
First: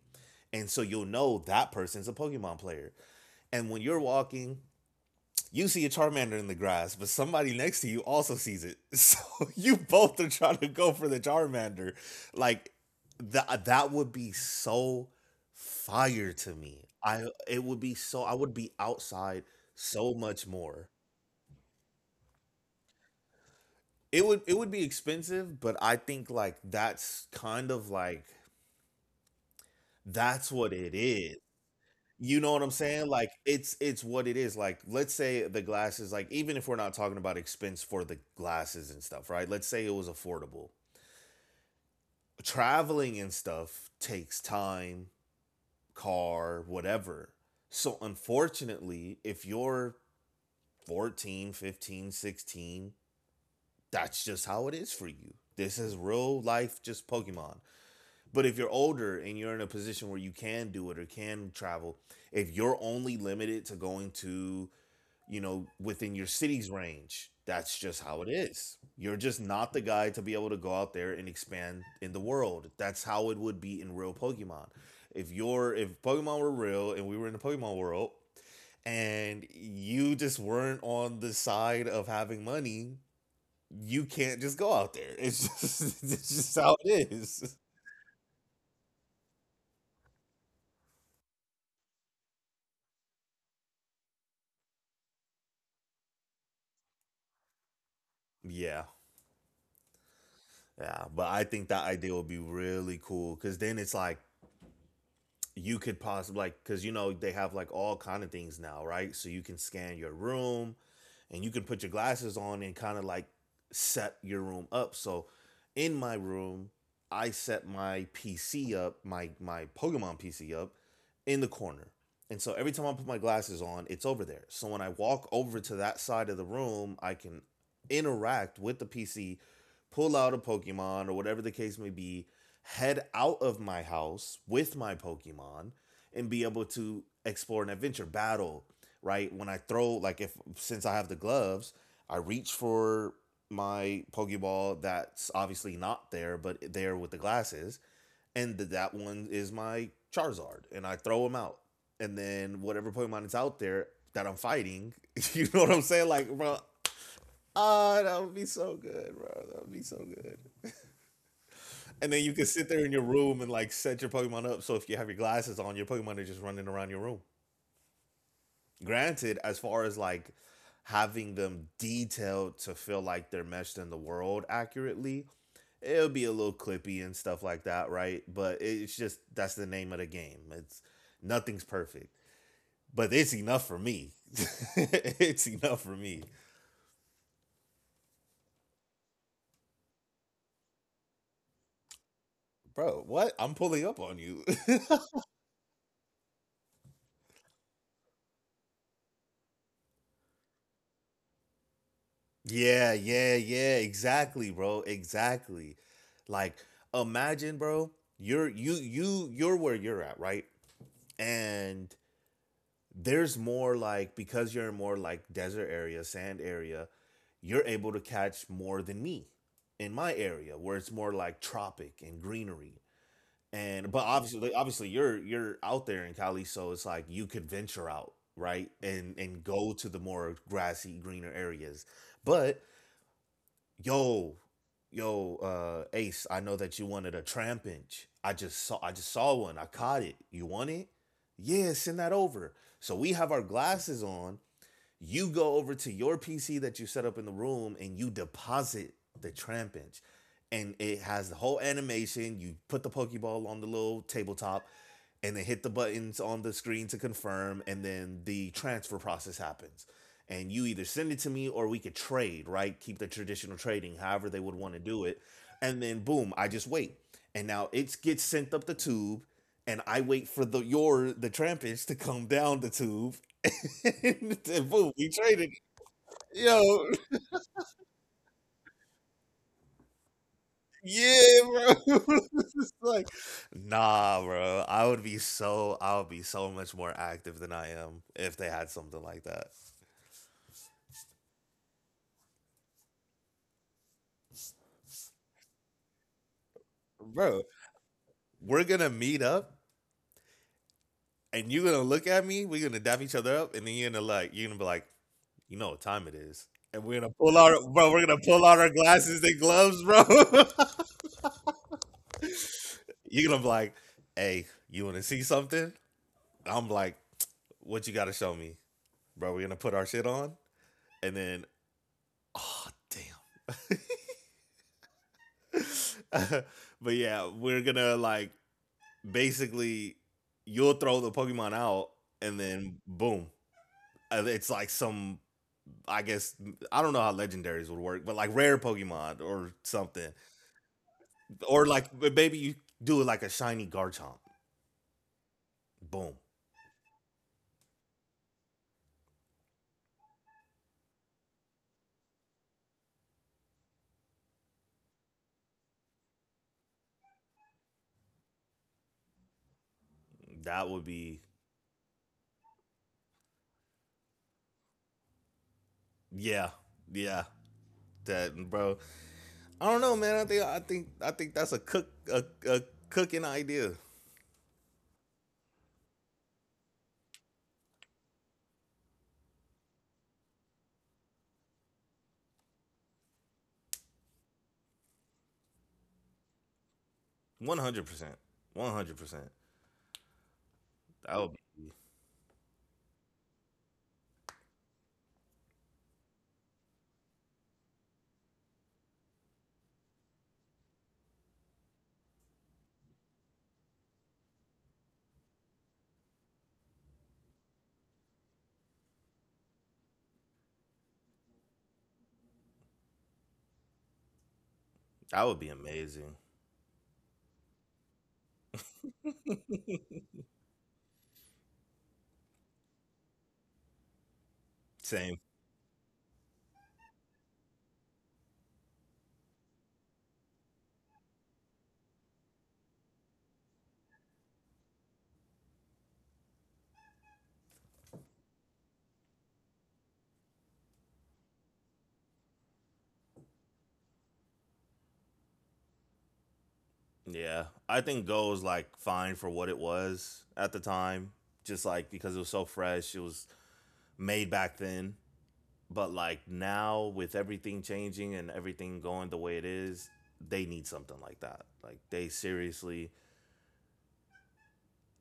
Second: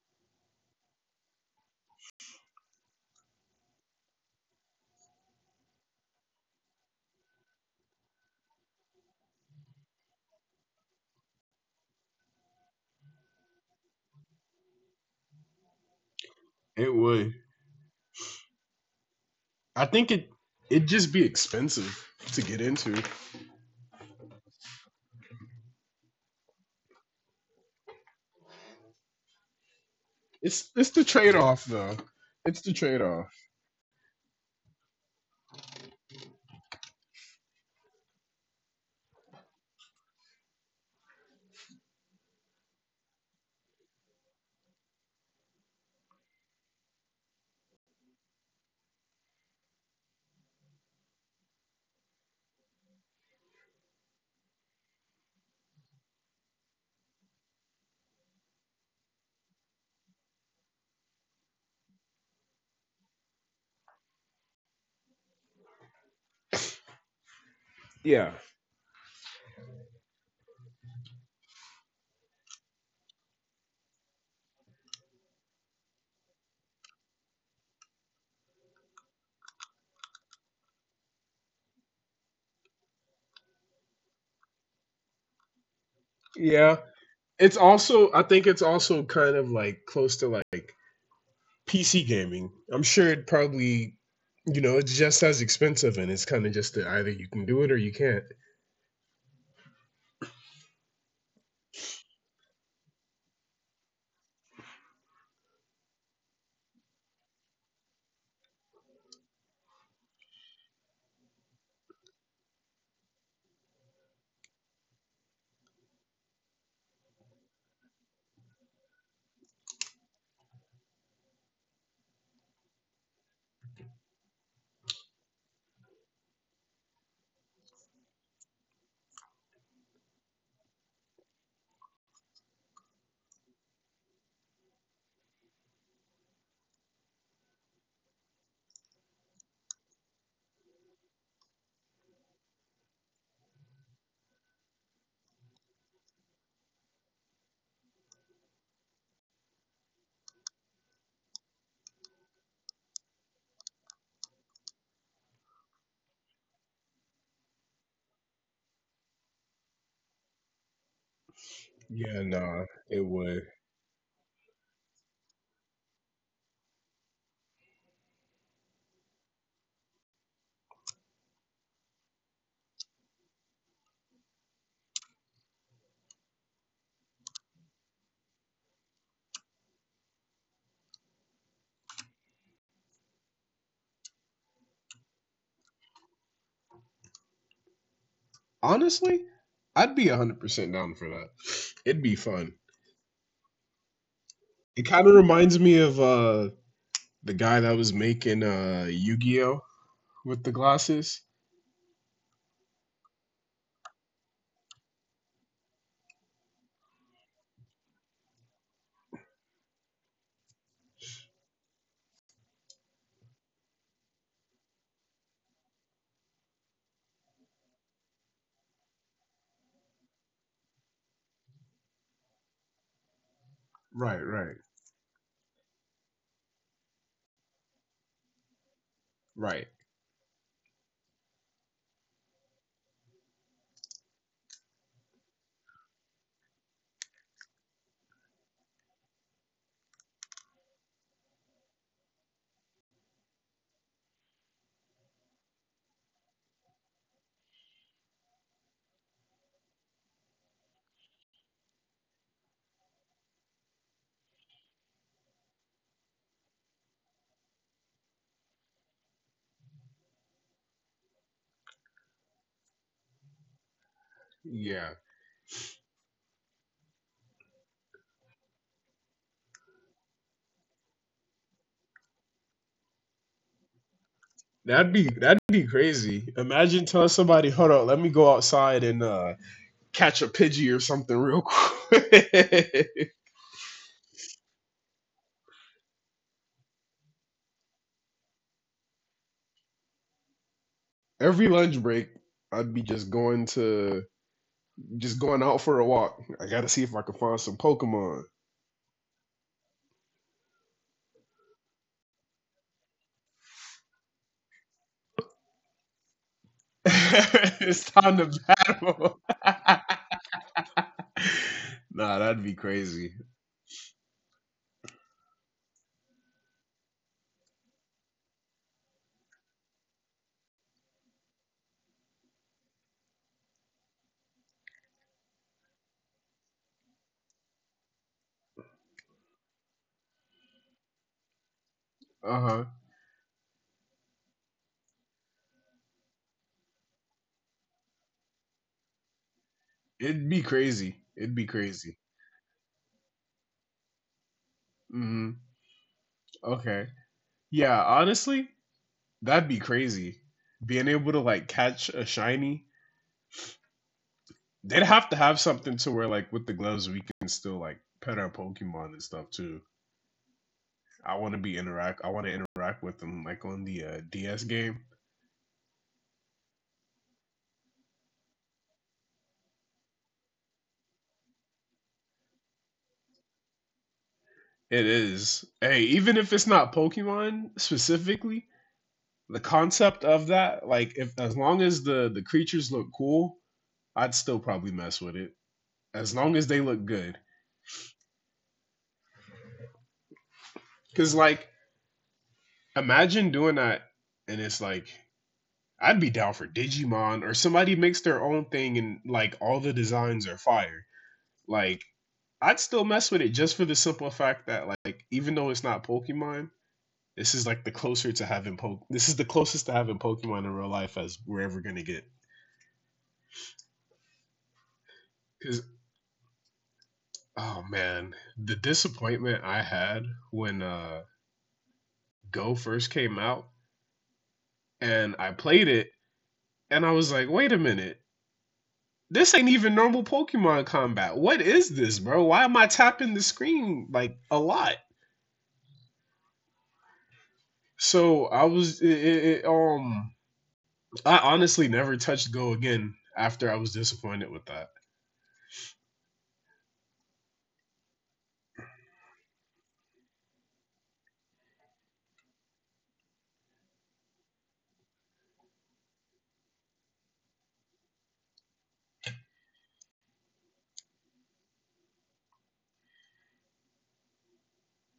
S1: And so you'll know that person's a Pokemon player. And when you're walking, you see a Charmander in the grass, but somebody next to you also sees it. So you both are trying to go for the Charmander. Like that would be so fire to me.
S2: It
S1: I
S2: would.
S1: it would be so, I would be outside
S2: I think
S1: so
S2: it
S1: much
S2: it'd
S1: more.
S2: just be expensive to get into.
S1: It would be expensive, but I think like that's kind of like that's what it
S2: It's the
S1: is.
S2: trade off though.
S1: You know what
S2: It's
S1: I'm
S2: the trade
S1: saying? Like
S2: off.
S1: it's what it is. Like let's say the glasses, like even if we're not talking about expense for the glasses and stuff, right? Let's say it was affordable. Traveling and stuff takes time, car, whatever. So unfortunately, if you're 14, 15, 16, that's just how it is for you. This is real life just Pokemon. But if you're older and you're in a position where you can do it or can travel, if you're only limited to going to, you know, within your city's range. That's just how it
S2: Yeah.
S1: is. You're just not the guy to be able to go out there and expand in the world. That's how it would be in real Pokemon. If Pokemon were real and we were in the Pokemon world and you just weren't on the side of having money, you can't just go out there. It's just it's just how
S2: Yeah.
S1: it is.
S2: It's also I think it's also kind of like close to like PC gaming. I'm sure it probably you know, it's just as expensive and it's kind of just that either you can do it or you can't.
S1: Yeah. Yeah, but I think that idea would be really cool because then it's like you could possibly, like, because you know they have like all kind of things now, right? So you can scan your room and you can put your glasses on and kind of like set your room up. So in my room, I set my PC up, my Pokemon PC up in the corner. And so every time I put my glasses on, it's over there. So when I walk over to that side of the room, I can interact with the PC, pull out a Pokemon or whatever the case may be, head out of my house with my Pokemon, and be able to explore an adventure battle, right? When I throw, like, if since I have the gloves, I reach for my Pokeball that's obviously not there, but there with the glasses, and that one is my Charizard, and I throw him out. And then whatever Pokemon is out there that I'm fighting, you know what I'm saying? Like, bro, oh, that would be so good, bro. That would be so good. And
S2: Yeah,
S1: then you can
S2: nah,
S1: sit there in
S2: it
S1: your
S2: would.
S1: room and like set your Pokemon up. So if you have your glasses on, your Pokemon are just running around your room. Granted, as far as like having them detailed to feel like they're meshed in the world accurately, it'll be a little clippy and stuff like that, right? But it's just that's the name of the game. It's nothing's perfect, but it's enough for me. It's enough for me,
S2: Honestly, I'd be 100% down for that. It'd be fun.
S1: bro. What I'm pulling up on you.
S2: It kind of reminds me of the guy that was making Yu-Gi-Oh with the glasses.
S1: Yeah, yeah, yeah, exactly, bro. Exactly. Like imagine, bro, you're where you're at, right? And there's more, like, because you're in more like desert area, sand area, you're able to catch more than me in my area where it's more like tropic and greenery. And but
S2: Right,
S1: obviously, like,
S2: right,
S1: obviously you're out there in Cali, so it's like you could venture out, right? And
S2: right.
S1: go to the more grassy, greener areas. But yo, yo, Ace, I know that you wanted a tramp. I just saw one. I caught it. You want it? Yeah, send that over. So we have our glasses on. You go over to your PC that you set up in the room and you deposit the tramp. And it has the whole animation. You put the Pokeball on the little tabletop and they hit the buttons on the screen to confirm and then the transfer process happens, and you either send it to me or we could trade, right? Keep the traditional trading, however they would want to
S2: Yeah.
S1: do it. And then boom, I just wait and now it gets sent up the tube and I wait for the your the trampage to come down the tube. And boom, we
S2: That'd
S1: traded.
S2: be crazy. Imagine
S1: Yo,
S2: telling somebody, "Hold on, let me go outside and catch a pidgey or something real
S1: yeah, bro. It's like,
S2: quick."
S1: nah, bro. I would be so much more active than I am if they had something like that.
S2: Every lunch break, I'd be just going to just going out for a walk. I gotta see if I can find
S1: Bro,
S2: some Pokemon.
S1: we're gonna meet up and you're gonna look at me, we're gonna dap each other up, and then you're gonna, like, you're gonna be like, you know what time it is. And we're gonna pull
S2: It's
S1: we're
S2: time
S1: gonna
S2: to
S1: pull out our glasses
S2: battle.
S1: and gloves, bro.
S2: Nah, that'd be crazy.
S1: You're gonna be like, hey, you wanna see something? I'm like, what you gotta show me? Bro, we're gonna put our shit on and then, oh damn. But yeah, we're gonna like basically you'll throw the Pokemon out and
S2: Uh huh.
S1: then boom, it's like some, I guess, I don't know how legendaries would work, but like rare Pokemon or something,
S2: It'd be crazy. It'd be
S1: or like
S2: crazy.
S1: maybe you do it like a shiny Garchomp.
S2: Mm-hmm.
S1: Boom,
S2: Okay. Yeah. Honestly, that'd be crazy. Being able to like catch a shiny. They'd have to have something to where like with the gloves we can still like pet our Pokemon and stuff too.
S1: that would be,
S2: I want to be interact. I want to interact with them like on the DS game.
S1: yeah, yeah. That, bro, I don't know, man. I think that's a cooking idea.
S2: It is hey, even if it's not Pokemon specifically, the concept of that like if as long as the creatures look cool, I'd still probably mess with it as long as they look good.
S1: 100%, 100%. That
S2: Cause
S1: would
S2: like Imagine doing that and it's like I'd be down for Digimon or somebody makes their own thing and like all the designs are fire. like I'd still mess with it just for the simple fact that like even though it's not Pokemon, this is like the closer to having po- this is the closest to having Pokemon in real life as we're ever gonna get.
S1: that would be
S2: Cause
S1: amazing.
S2: Oh man, the disappointment I had when Go first came out
S1: Same.
S2: and I played it and I was like, wait a minute, this ain't even normal Pokemon combat. What is this, bro? Why am I tapping the screen like a lot? So I was it, it, I honestly never touched Go again after I was disappointed with that.
S1: Yeah. I think Go is like fine for what it was at the time. Just like because it was so fresh, it was made back then. But like now with everything changing and everything going the way it is, they need something like that. Like they seriously,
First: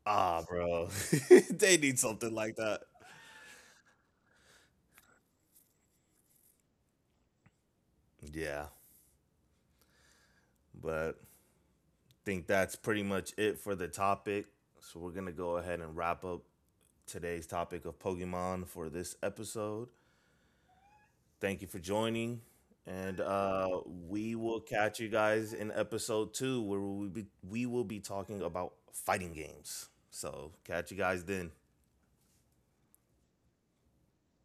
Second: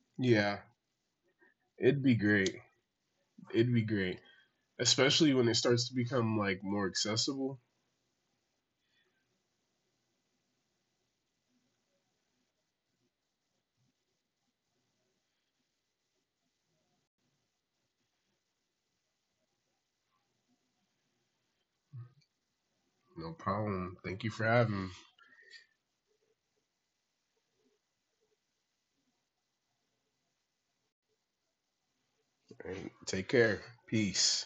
S1: ah,
S2: Yeah,
S1: bro. They need
S2: it'd be
S1: something like
S2: great.
S1: that.
S2: It'd be great, especially when it starts to become like more accessible.
S1: Yeah. But I think that's pretty much it for the topic. So we're gonna go ahead and wrap up today's topic of Pokemon for this episode. Thank you for joining. And
S2: No problem. Thank you
S1: we
S2: for
S1: will
S2: having me.
S1: catch you guys in episode 2, where we will be talking about fighting games. So, catch you guys then.
S2: All right, take care. Peace.